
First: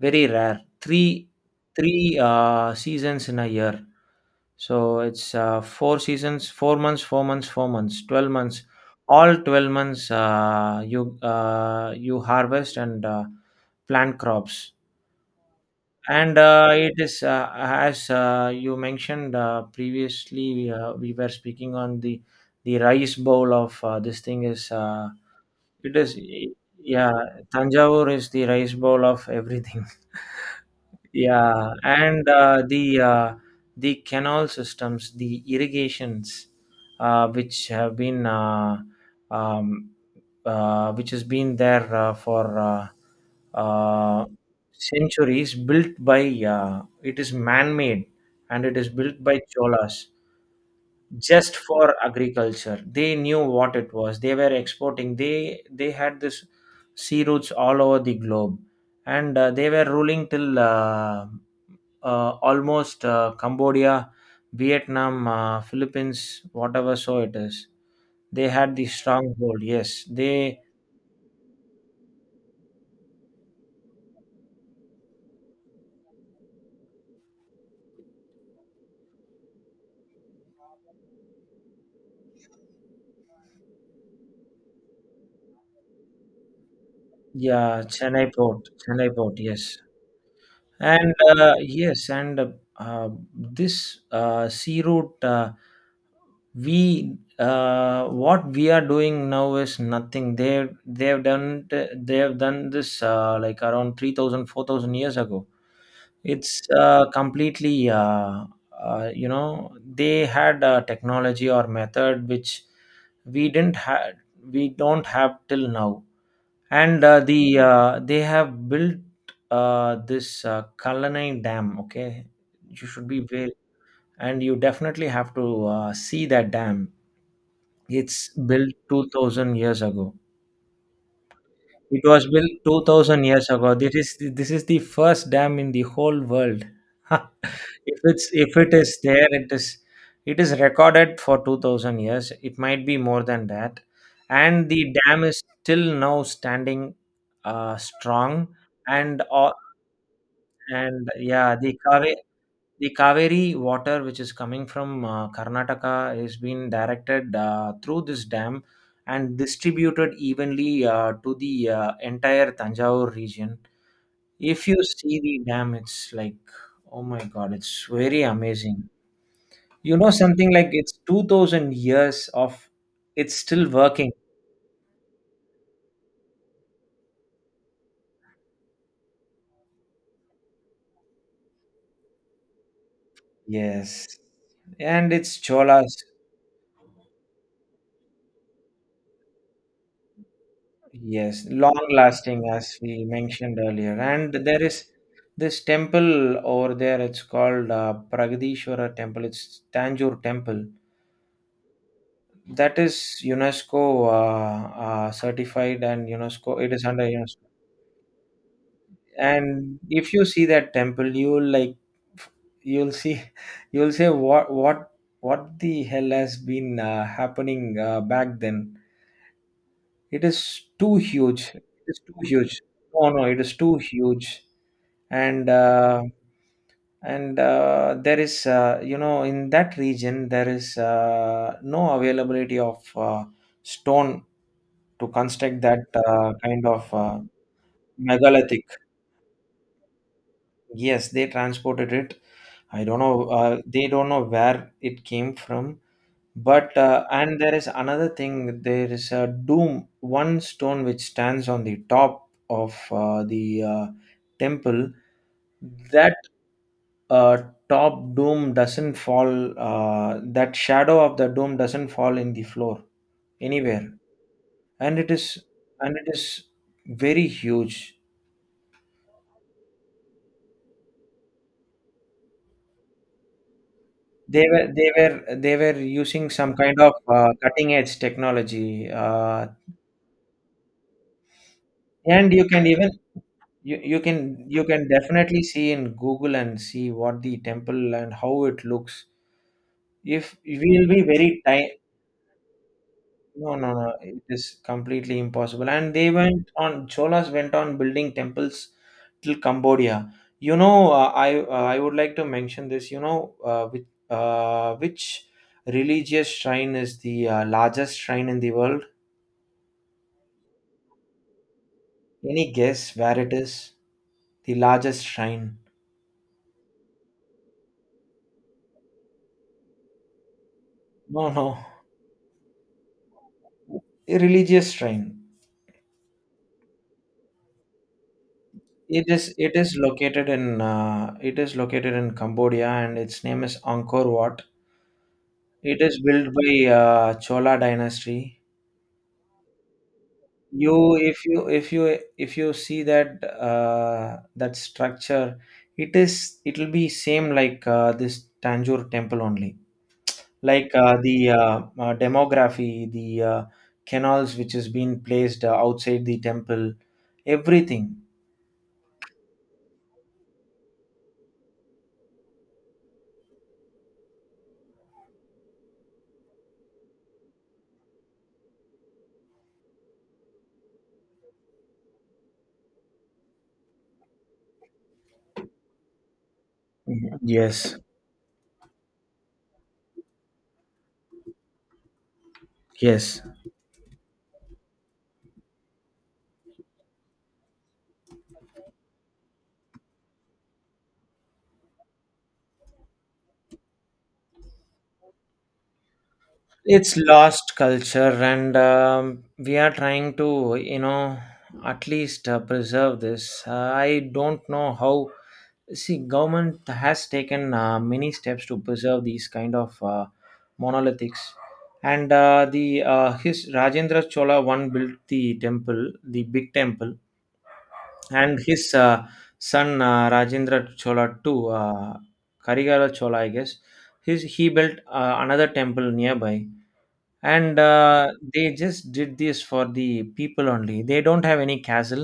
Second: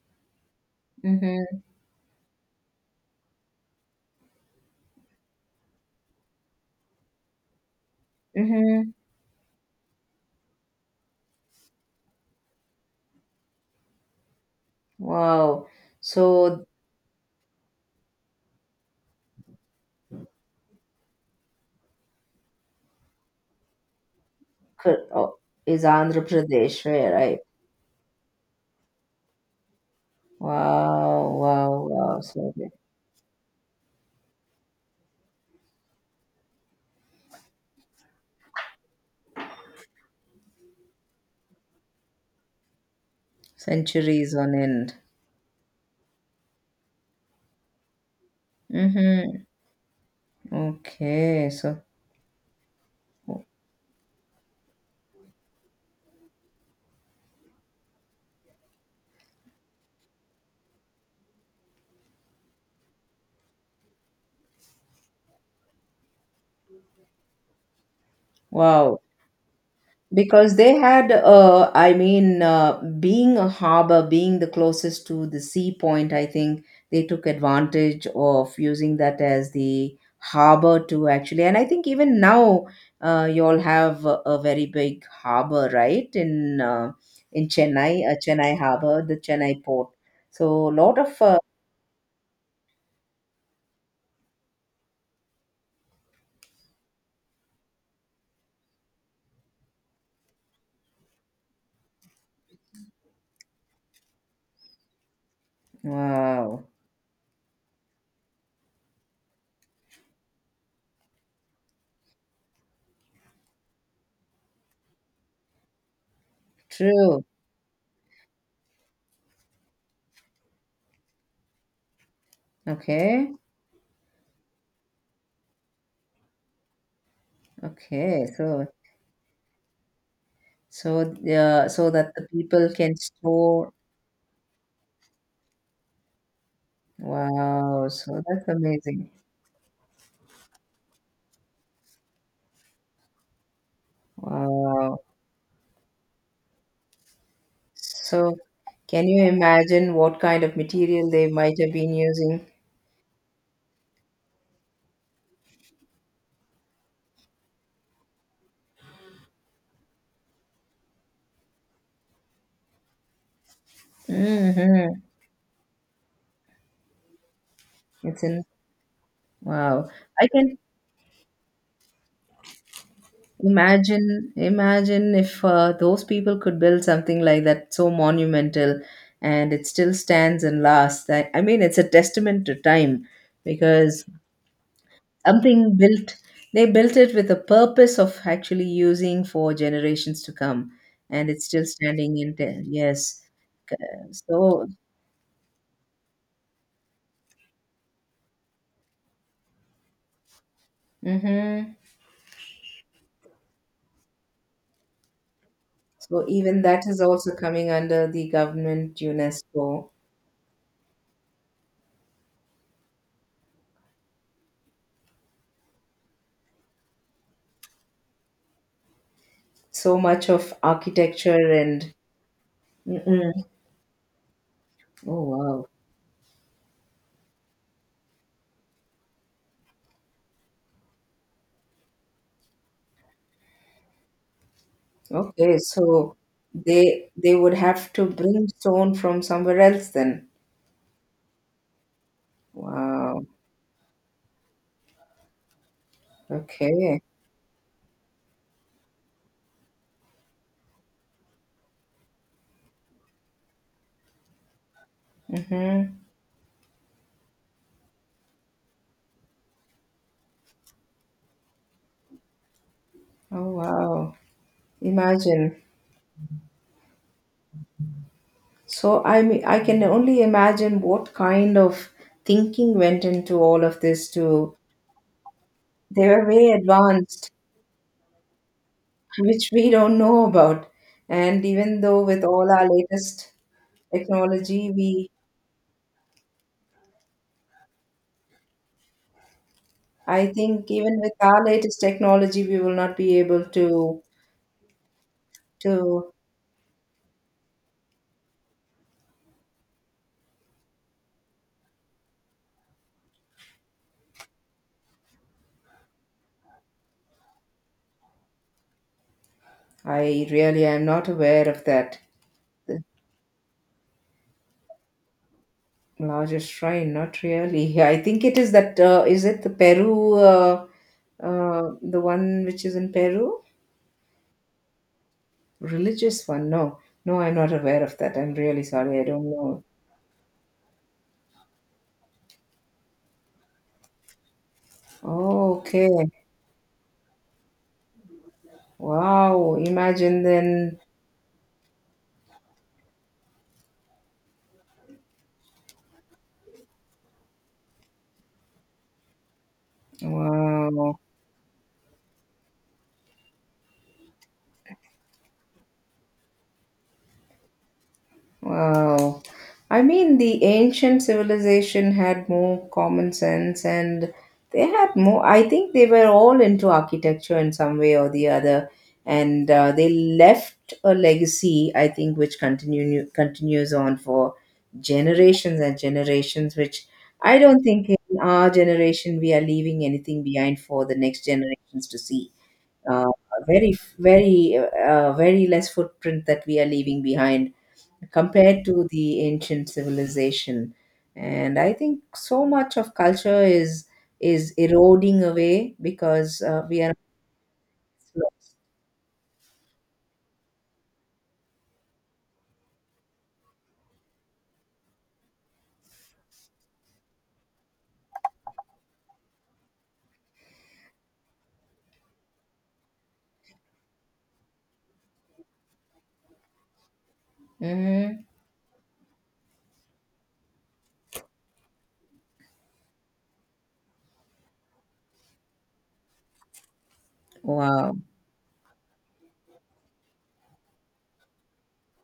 S1: Very rare. Three,
S2: Mm-hmm.
S1: three uh, seasons in a year. So it's four seasons, four months, four months, four months, twelve months,
S2: Mm-hmm.
S1: all 12 months you you harvest and plant crops
S2: Wow.
S1: and
S2: So,
S1: it is as you mentioned previously we were speaking on the rice bowl of this thing is
S2: oh, is
S1: it is
S2: Andhra Pradesh,
S1: yeah,
S2: where, right?
S1: Tanjavur is the rice bowl of everything.
S2: Wow, wow,
S1: Yeah,
S2: wow.
S1: and
S2: So the
S1: uh, the canal systems, the irrigations which have been um, which has been there for uh,
S2: centuries on end.
S1: centuries, built by it is man-made and it is built by
S2: Mm-hmm.
S1: Cholas
S2: Okay.
S1: just
S2: So,
S1: for agriculture. They knew what it was. They were exporting. They had this sea routes all over the globe, and they were ruling till almost Cambodia, Vietnam, Philippines, whatever so it is. They had the
S2: wow.
S1: stronghold. Yes,
S2: Because
S1: they.
S2: they had, I mean, being a harbor, being the closest to the sea point, I think they took advantage of using that as the harbor to actually, and I think even now you all have a very big harbor right in
S1: Yeah,
S2: Chennai, Chennai harbor,
S1: Chennai
S2: the
S1: port,
S2: Chennai
S1: yes,
S2: port. So a lot of
S1: and uh, yes, and uh, uh, this sea route, we what we are doing now is nothing. They have done this like around 3,000, 4,000 years ago. It's
S2: wow,
S1: completely, you know, they had a technology or method which we didn't have we don't have till now, and
S2: true.
S1: they have built this Kallanai Dam. Okay, you should be
S2: Okay.
S1: very, and you definitely have to see that dam.
S2: Okay.
S1: It's
S2: So,
S1: built 2,000 years ago.
S2: so so
S1: It
S2: that the
S1: was built
S2: people can
S1: 2,000 years
S2: store.
S1: ago. This is the first dam in the whole world.
S2: Wow,
S1: If
S2: so
S1: it's,
S2: that's
S1: if it is
S2: amazing.
S1: there, it is recorded for 2,000 years. It might be more than that. And the
S2: Wow.
S1: dam is still now standing
S2: So,
S1: strong,
S2: can you
S1: and uh,
S2: imagine what kind of material
S1: and
S2: they might
S1: yeah,
S2: have
S1: the
S2: been
S1: carving.
S2: using?
S1: The Kaveri water, which is coming from Karnataka, is being directed through this dam and distributed evenly to the entire Tanjore region. If you
S2: Mm-hmm.
S1: see the dam, it's like, oh my God, it's
S2: It's
S1: very
S2: in,
S1: amazing.
S2: wow.
S1: You know,
S2: I
S1: something
S2: can
S1: like it's 2,000 years of it's still working.
S2: imagine, imagine if those people could build something like that so monumental, and it still stands and lasts. That, I mean, it's a testament to time, because
S1: Yes. And it's
S2: something
S1: Cholas.
S2: built, they built it with the purpose of actually using for generations to come, and it's
S1: Yes,
S2: still
S1: long
S2: standing in
S1: lasting,
S2: there,
S1: as we
S2: yes.
S1: mentioned
S2: K-,
S1: earlier. And there
S2: so,
S1: is this temple over there, it's called Pragadishwara Temple, it's Tanjore Temple.
S2: hmm.
S1: That is UNESCO certified, and
S2: So
S1: UNESCO,
S2: even
S1: it
S2: that
S1: is
S2: is
S1: under
S2: also
S1: UNESCO.
S2: coming under the government
S1: And
S2: UNESCO.
S1: if you see that temple, you'll like, you'll see, you'll say, what the hell has been happening back then?
S2: So
S1: It
S2: much of
S1: is too
S2: architecture
S1: huge. It
S2: and
S1: is too huge. No, no, it
S2: mm,
S1: is too huge,
S2: oh
S1: and
S2: wow.
S1: there is you know in that region there is no availability of stone to
S2: Okay,
S1: construct that
S2: so
S1: kind of
S2: they they would have to bring
S1: megalithic.
S2: stone from somewhere else then.
S1: Yes, they transported it. I don't
S2: Wow.
S1: know, they don't know where it came from, but
S2: Okay.
S1: and there is another thing, there is a doom, one stone which stands on the top of the temple
S2: Mm-hmm.
S1: that uh, top doom doesn't fall, that shadow of the doom doesn't fall in the floor
S2: Oh
S1: anywhere,
S2: wow.
S1: and it
S2: Imagine.
S1: is and it is very huge.
S2: So I mean, I can only imagine what kind of thinking went into all of this
S1: they
S2: too.
S1: were they were they were
S2: They were
S1: using
S2: way
S1: some kind of
S2: advanced,
S1: cutting edge technology, uh,
S2: which we don't know about. And even though with
S1: and you
S2: all
S1: can
S2: our
S1: even
S2: latest
S1: you, you can you
S2: technology,
S1: can
S2: we,
S1: definitely see in Google and see what the temple and how it looks
S2: I
S1: if
S2: think
S1: we'll
S2: even
S1: be
S2: with
S1: very
S2: our
S1: ti.
S2: latest technology, we will not be able
S1: No, no, no.
S2: to
S1: It is completely impossible. And they
S2: to.
S1: went on, Cholas went on building temples till Cambodia. You know, I would like to mention this. You know, which religious shrine is the largest shrine in the world?
S2: I really am not aware of that.
S1: Any
S2: The
S1: guess where it is? The largest shrine?
S2: largest shrine, not really. I think it is that. Is it the Peru?
S1: No, no.
S2: The one which is in Peru?
S1: A religious shrine.
S2: Religious one? No. No, I'm not aware of that. I'm really sorry. I
S1: It
S2: don't
S1: is it
S2: know.
S1: is located in Cambodia, and its name is Angkor Wat.
S2: Oh,
S1: It is
S2: okay.
S1: built by Chola dynasty.
S2: Wow. Imagine then.
S1: If you see that that structure, it is. It will be same like this Tanjore temple only. Like uh,
S2: Wow.
S1: the uh, uh, demography, the canals which has been placed outside the temple, everything.
S2: Wow. I mean, the ancient civilization had more common sense, and they had more, I think they were all into architecture in some way or the other. And they left a legacy, I think, which continue, continues on for generations and generations, which
S1: Mhm.
S2: I don't
S1: Yes.
S2: think in our generation we are leaving anything behind for the next generations to see. Uh,
S1: Yes.
S2: Very, very, very less footprint that we are leaving behind compared to the ancient civilization. And I think so much of culture is eroding away because we
S1: It's
S2: are
S1: lost culture, and we are trying to, you know, at least preserve this. I don't know how. See, government has taken many steps to preserve these kind of monolithics, and the his Rajendra Chola one built the temple, the big temple,
S2: hmm,
S1: and his son Rajendra Chola two, uh, Karigara Chola, I guess. His, he built another temple nearby, and
S2: wow.
S1: they just did this for the people only. They don't have any castle.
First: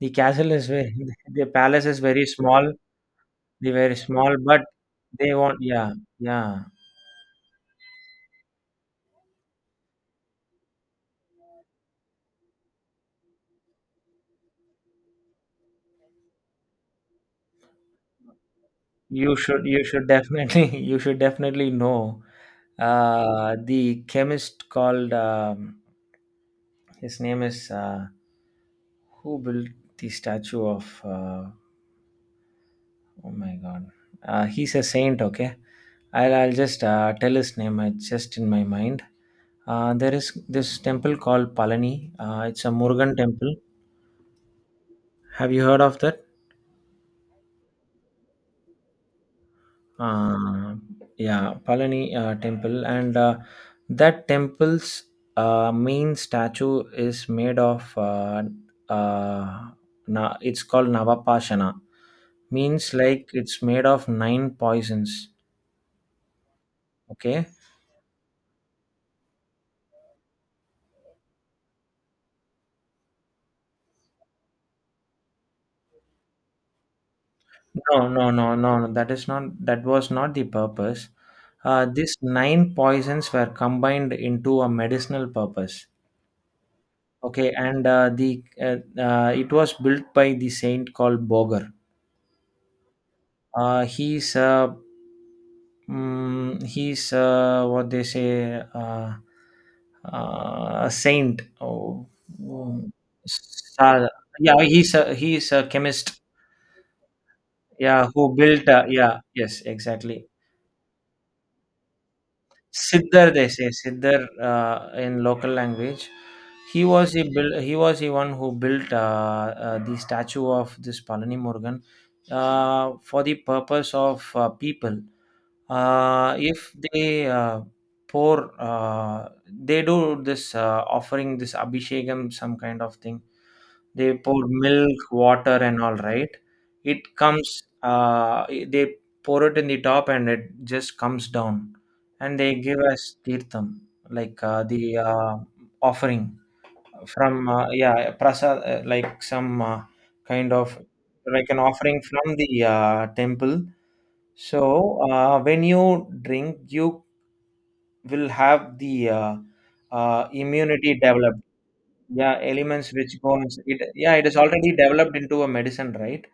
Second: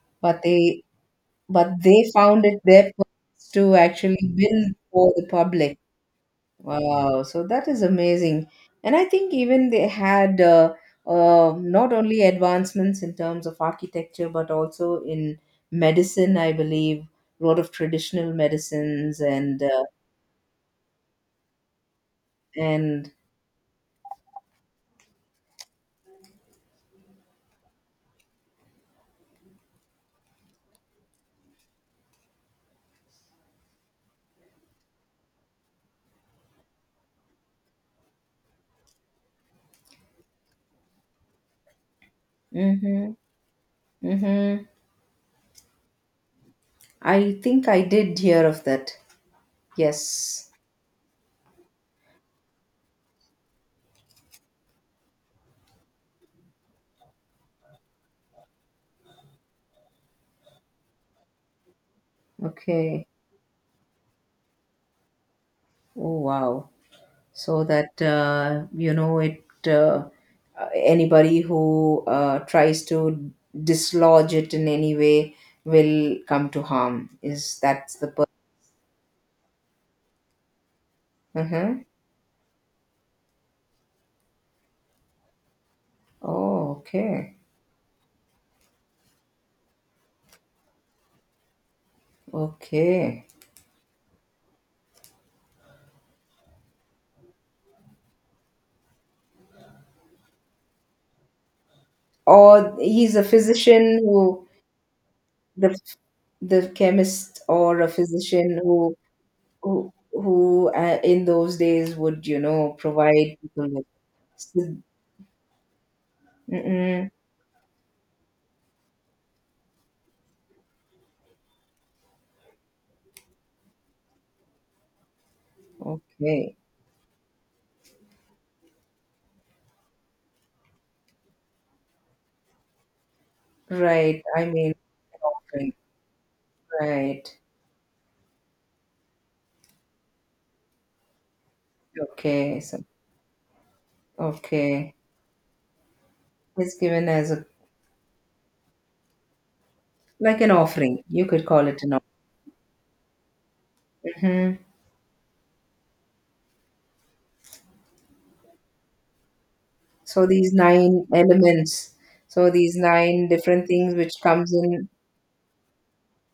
S1: The
S2: But
S1: castle is
S2: they,
S1: very the
S2: but
S1: palace is
S2: they
S1: very
S2: found it
S1: small.
S2: their purpose
S1: They
S2: to
S1: very
S2: actually
S1: small but
S2: build for the
S1: they want.
S2: public.
S1: Yeah. Yeah.
S2: Wow, so that is amazing. And I think even they had not only advancements in terms of architecture but also in medicine, I believe. A lot of traditional medicines
S1: You should, you should definitely you should definitely know
S2: and
S1: the chemist called his name is who built the statue of oh my God. He's a saint, okay? I'll just tell his name. It's just in my mind. There is this temple called Palani. It's a
S2: mhm,
S1: Murugan temple.
S2: mhm.
S1: Have you heard of that?
S2: I think I did hear of that. Yes.
S1: Uh, yeah, Palani temple. And that temple's main statue is made of, uh, it's called Navapashana. Means
S2: Okay.
S1: like it's made of nine poisons,
S2: Oh wow.
S1: okay?
S2: So that you know it anybody who tries to dislodge it in any way will come to harm. Is that's
S1: No,
S2: the
S1: no, no, no, no. That is not. That was not the purpose.
S2: uh-huh.
S1: These nine poisons were combined into a medicinal purpose.
S2: Oh, okay.
S1: Okay, and the it was built by the saint called Boger.
S2: Okay.
S1: Uh, he's uh, he's what they say a saint. Oh,
S2: Or
S1: oh,
S2: he's a physician
S1: Sa-
S2: who,
S1: yeah, he's a
S2: the
S1: chemist.
S2: the chemist or a
S1: Yeah, who
S2: physician
S1: built?
S2: who
S1: Yeah, yes,
S2: who
S1: exactly.
S2: who in those days would, you know,
S1: Siddhar,
S2: provide
S1: they say
S2: people with
S1: Siddhar
S2: so-
S1: in local language. He
S2: mm-mm,
S1: was a build, he was the one who built the statue of this Palani Murugan for the purpose of people.
S2: okay,
S1: If they pour, they do this offering, this abhishekam, some kind of thing. They
S2: right,
S1: pour
S2: I mean,
S1: milk, water,
S2: offering,
S1: and all. Right, it
S2: right,
S1: comes. uh, they pour it in the top and it just comes down. And they
S2: okay
S1: give
S2: so,
S1: us tirtham, like
S2: okay,
S1: the offering
S2: it's given as
S1: from
S2: a,
S1: yeah, prasad, like some
S2: like an
S1: kind of,
S2: offering, you could
S1: like an
S2: call it an
S1: offering
S2: offering,
S1: from the temple.
S2: hmm.
S1: So when you drink you will have the
S2: So these
S1: immunity
S2: nine
S1: developed.
S2: elements,
S1: Yeah,
S2: so these
S1: elements which
S2: nine
S1: goes
S2: different
S1: it,
S2: things which
S1: yeah, it is
S2: comes
S1: already
S2: in,
S1: developed into a medicine, right.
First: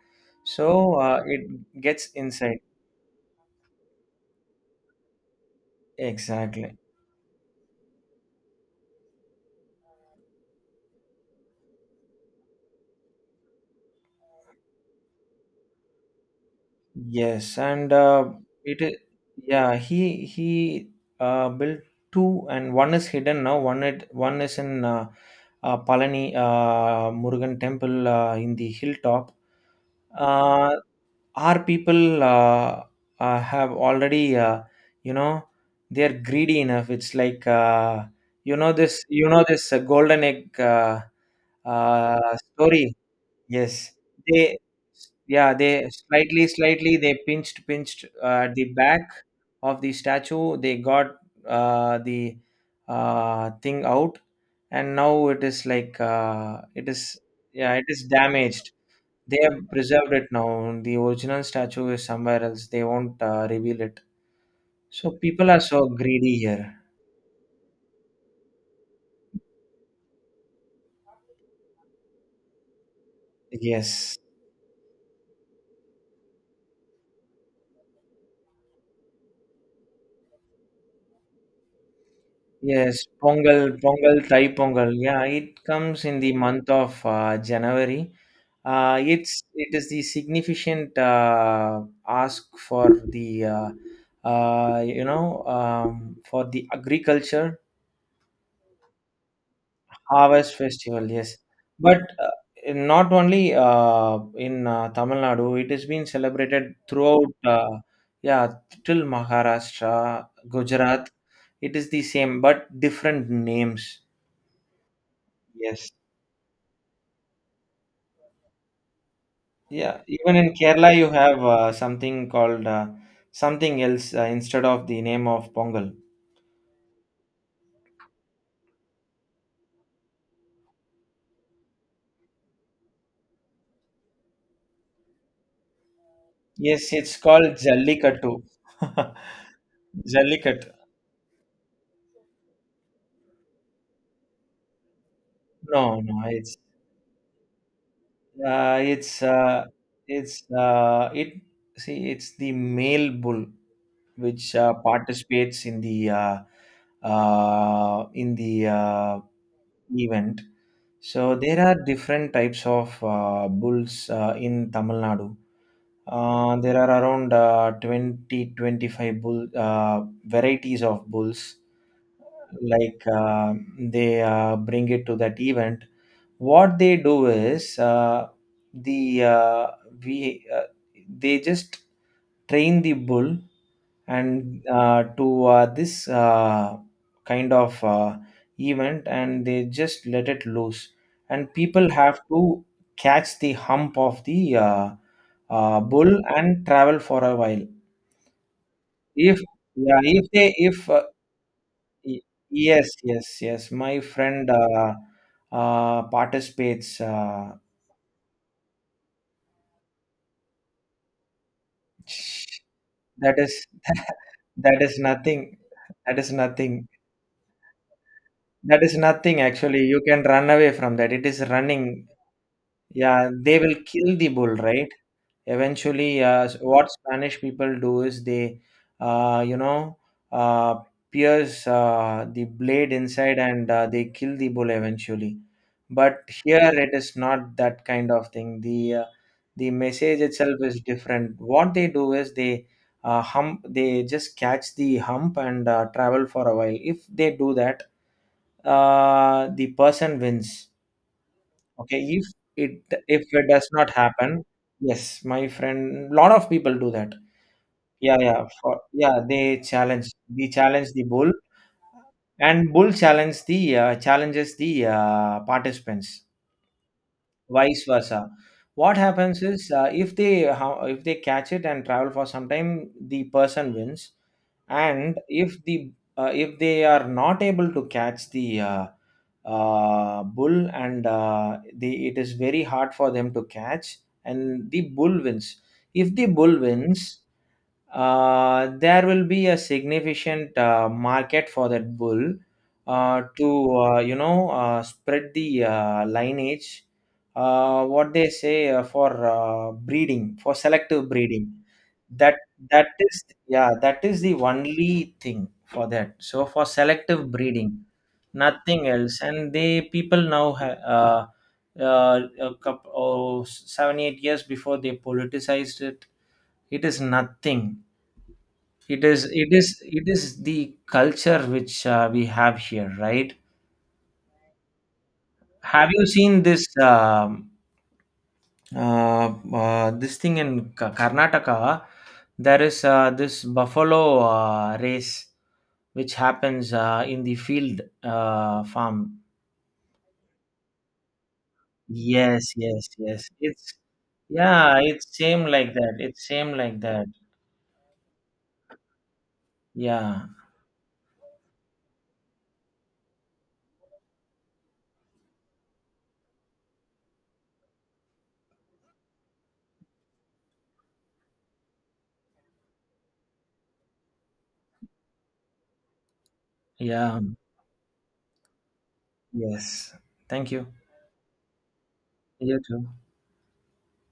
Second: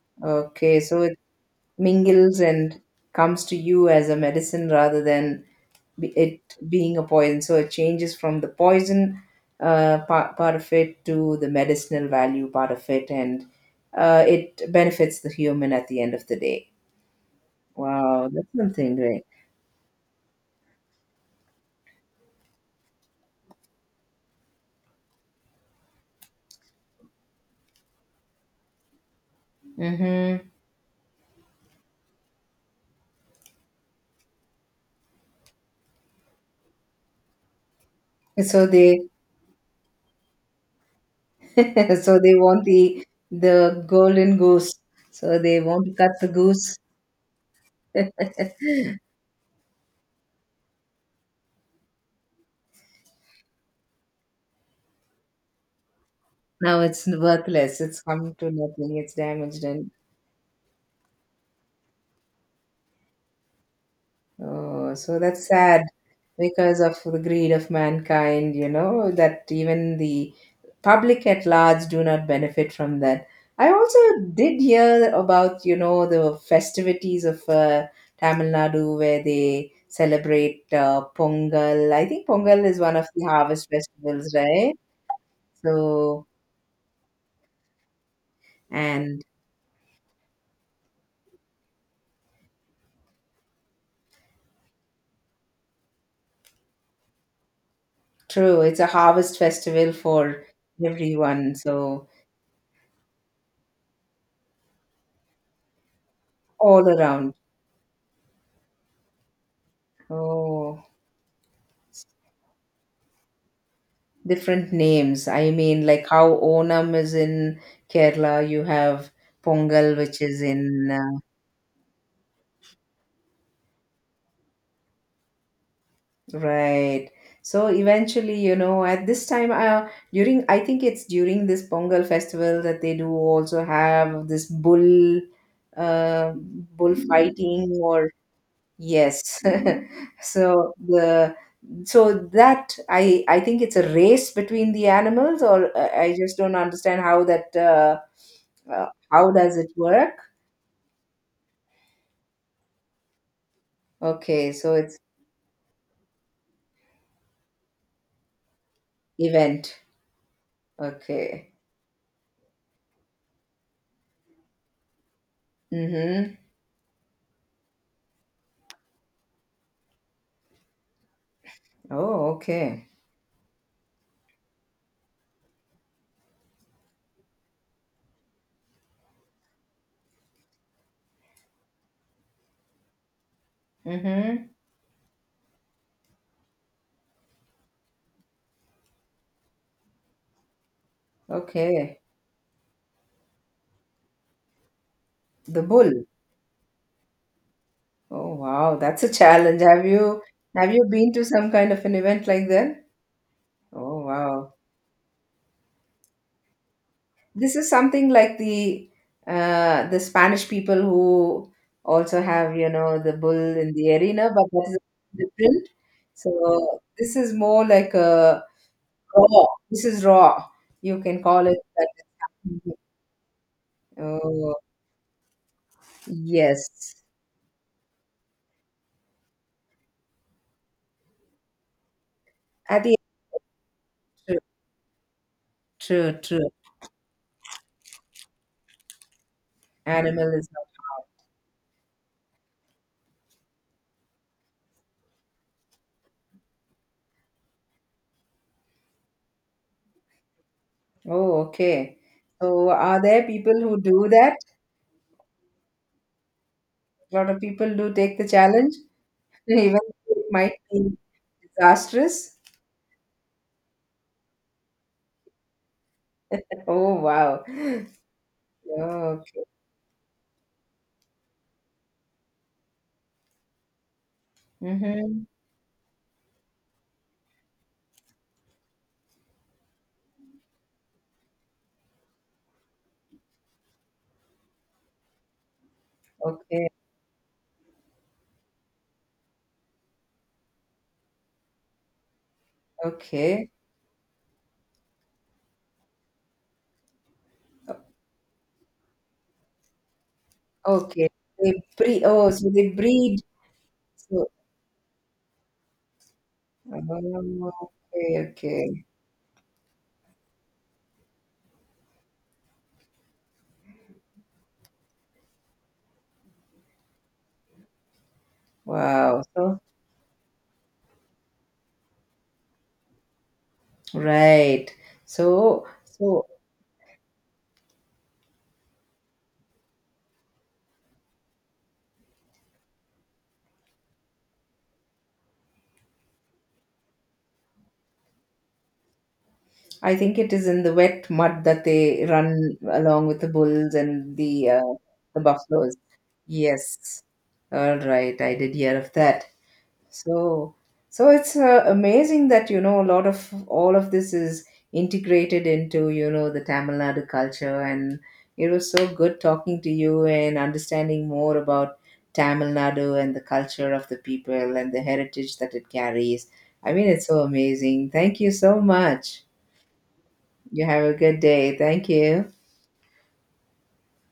S1: So
S2: okay so it's
S1: it gets
S2: mingles
S1: inside,
S2: and comes to you as a medicine rather than it
S1: exactly.
S2: being a poison. So it changes from the poison part, part of it to the medicinal value part of it, and it benefits the human at the end of the day.
S1: Yes, and
S2: Wow, that's
S1: it is,
S2: something great.
S1: yeah, he built two, and one is hidden now. One is in Palani Murugan temple in the hilltop.
S2: Mm-hmm.
S1: Uh, Our people have already, you know, they're greedy enough. It's like,
S2: So they
S1: this golden egg
S2: so they want
S1: story.
S2: the
S1: Yes,
S2: golden
S1: they,
S2: goose. So
S1: yeah,
S2: they want
S1: they
S2: to cut the
S1: slightly,
S2: goose.
S1: slightly, they pinched the back of the statue. They got the thing out, and now it is like,
S2: Now
S1: it
S2: it's
S1: is, yeah,
S2: worthless.
S1: it
S2: It's
S1: is
S2: come to
S1: damaged.
S2: nothing. It's
S1: They
S2: damaged,
S1: have
S2: and
S1: preserved it now. The original statue is somewhere else. They won't reveal it.
S2: oh,
S1: So
S2: so that's
S1: people are
S2: sad
S1: so greedy here.
S2: because of the greed of mankind, you know, that even the public at large do not benefit from that. I also
S1: Yes.
S2: did hear about, you know, the festivities of Tamil Nadu, where they celebrate Pongal. I think Pongal is one of
S1: Yes,
S2: the
S1: Pongal,
S2: harvest
S1: Pongal,
S2: festivals,
S1: Thai
S2: right?
S1: Pongal. Yeah, it comes in
S2: So,
S1: the month of January.
S2: and
S1: It's it is the significant ask for the for the agriculture.
S2: true, it's a harvest festival for
S1: Harvest festival, yes.
S2: everyone,
S1: But
S2: so
S1: not only in Tamil Nadu, it is being celebrated
S2: all around.
S1: throughout, yeah, till Maharashtra,
S2: Oh.
S1: Gujarat. It is the same, but different names.
S2: Different names. I mean,
S1: Yes.
S2: like how Onam is in Kerala, you have Pongal,
S1: Yeah.
S2: which
S1: Even
S2: is
S1: in
S2: in
S1: Kerala, you have something called something else instead of the name of Pongal.
S2: right. So eventually, you know, at this time, during, I think it's during this Pongal festival, that they do also have this bull,
S1: Yes,
S2: bull
S1: it's called
S2: fighting or
S1: Jallikattu.
S2: yes.
S1: Jallikat.
S2: So the, so that I think it's a race between the animals, or
S1: No,
S2: I
S1: no,
S2: just don't understand how that.
S1: Uh,
S2: Uh,
S1: it's
S2: how does
S1: uh,
S2: it work?
S1: it see, it's the male bull which
S2: Okay, so it's
S1: participates in the
S2: event.
S1: event. So
S2: Okay.
S1: there are different types of bulls in Tamil Nadu.
S2: Mm-hmm.
S1: There are around 20 25 bull varieties of bulls,
S2: Oh, okay.
S1: like they bring it to that event. What they do is, the we they just train the bull
S2: Mm-hmm.
S1: and to this kind of event, and they just let it loose, and people
S2: Okay.
S1: have to catch the hump of the
S2: The bull.
S1: bull and travel for a while.
S2: Oh, wow. That's a
S1: If
S2: challenge. Have
S1: Yeah,
S2: you,
S1: if they
S2: have you
S1: if
S2: been to some kind of an
S1: y-
S2: event like that?
S1: yes, yes, yes, my
S2: Oh,
S1: friend
S2: wow.
S1: participates.
S2: This is something like the, uh, the Spanish people who also have, you know, the bull
S1: That is
S2: in the arena, but that is
S1: that is nothing.
S2: different.
S1: That is
S2: So
S1: nothing.
S2: this is more like a
S1: That is nothing
S2: raw.
S1: actually.
S2: This
S1: You
S2: is
S1: can
S2: raw.
S1: run away from
S2: You
S1: that.
S2: can
S1: It is
S2: call it that.
S1: running. Yeah, they will kill the
S2: Oh,
S1: bull, right? Eventually, what
S2: yes.
S1: Spanish people do is they, uh, you know, uh, pierce the
S2: At
S1: blade
S2: the
S1: inside and they kill
S2: true,
S1: the bull eventually.
S2: true,
S1: But
S2: true.
S1: here it is not that kind of thing. The message
S2: Animal is
S1: itself
S2: not
S1: is
S2: harmed.
S1: different. What they do is they just catch the hump and travel for a while. If they do that, the person wins.
S2: Oh, okay.
S1: Okay,
S2: So
S1: it
S2: are there
S1: if it
S2: people
S1: does
S2: who
S1: not
S2: do that?
S1: happen, yes, my friend, lot of people do that.
S2: A lot of people do take
S1: Yeah,
S2: the
S1: yeah,
S2: challenge,
S1: for, yeah. They
S2: even
S1: challenge,
S2: though it
S1: they
S2: might
S1: challenge
S2: be
S1: the bull,
S2: disastrous.
S1: and bull challenges the participants,
S2: Oh, wow.
S1: vice versa. What
S2: Okay.
S1: happens is, if they catch it and travel for some time, the person wins. And
S2: Mm-hmm.
S1: if they are not able to catch the bull, and the it is very hard for them to catch, and the bull wins. If the bull
S2: Okay.
S1: wins, there will be a significant market for that bull, to
S2: Okay.
S1: spread the lineage, what they say, for breeding, for
S2: Okay.
S1: selective
S2: They
S1: breeding.
S2: breed. Oh,
S1: that
S2: so they
S1: that
S2: breed.
S1: is, yeah, that is
S2: So,
S1: the only thing for that, so for selective
S2: oh,
S1: breeding,
S2: okay. Okay.
S1: nothing else. And they people now uh, a couple, oh, 7 8 years before, they politicized it. It is nothing.
S2: Wow. So
S1: It is the culture which we have here, right?
S2: right. So,
S1: Have you
S2: so
S1: seen this thing in Karnataka? There is this buffalo race which happens in the field farm.
S2: I think it is in the wet mud that they
S1: Yes,
S2: run
S1: yes,
S2: along with the
S1: yes.
S2: bulls
S1: It's
S2: and
S1: Yeah, it's
S2: the
S1: same like
S2: buffaloes.
S1: that. It's same like
S2: Yes.
S1: that.
S2: All right. I did hear of that.
S1: Yeah,
S2: So, so it's amazing that, you know, a lot of all of this is integrated into, you know, the Tamil Nadu culture. And it was so good talking to you and understanding more about Tamil Nadu and the culture of the people and the heritage that it carries. I mean, it's
S1: yeah,
S2: so amazing. Thank you so much.
S1: yes. Thank
S2: You
S1: you.
S2: have a good day. Thank you.
S1: You too.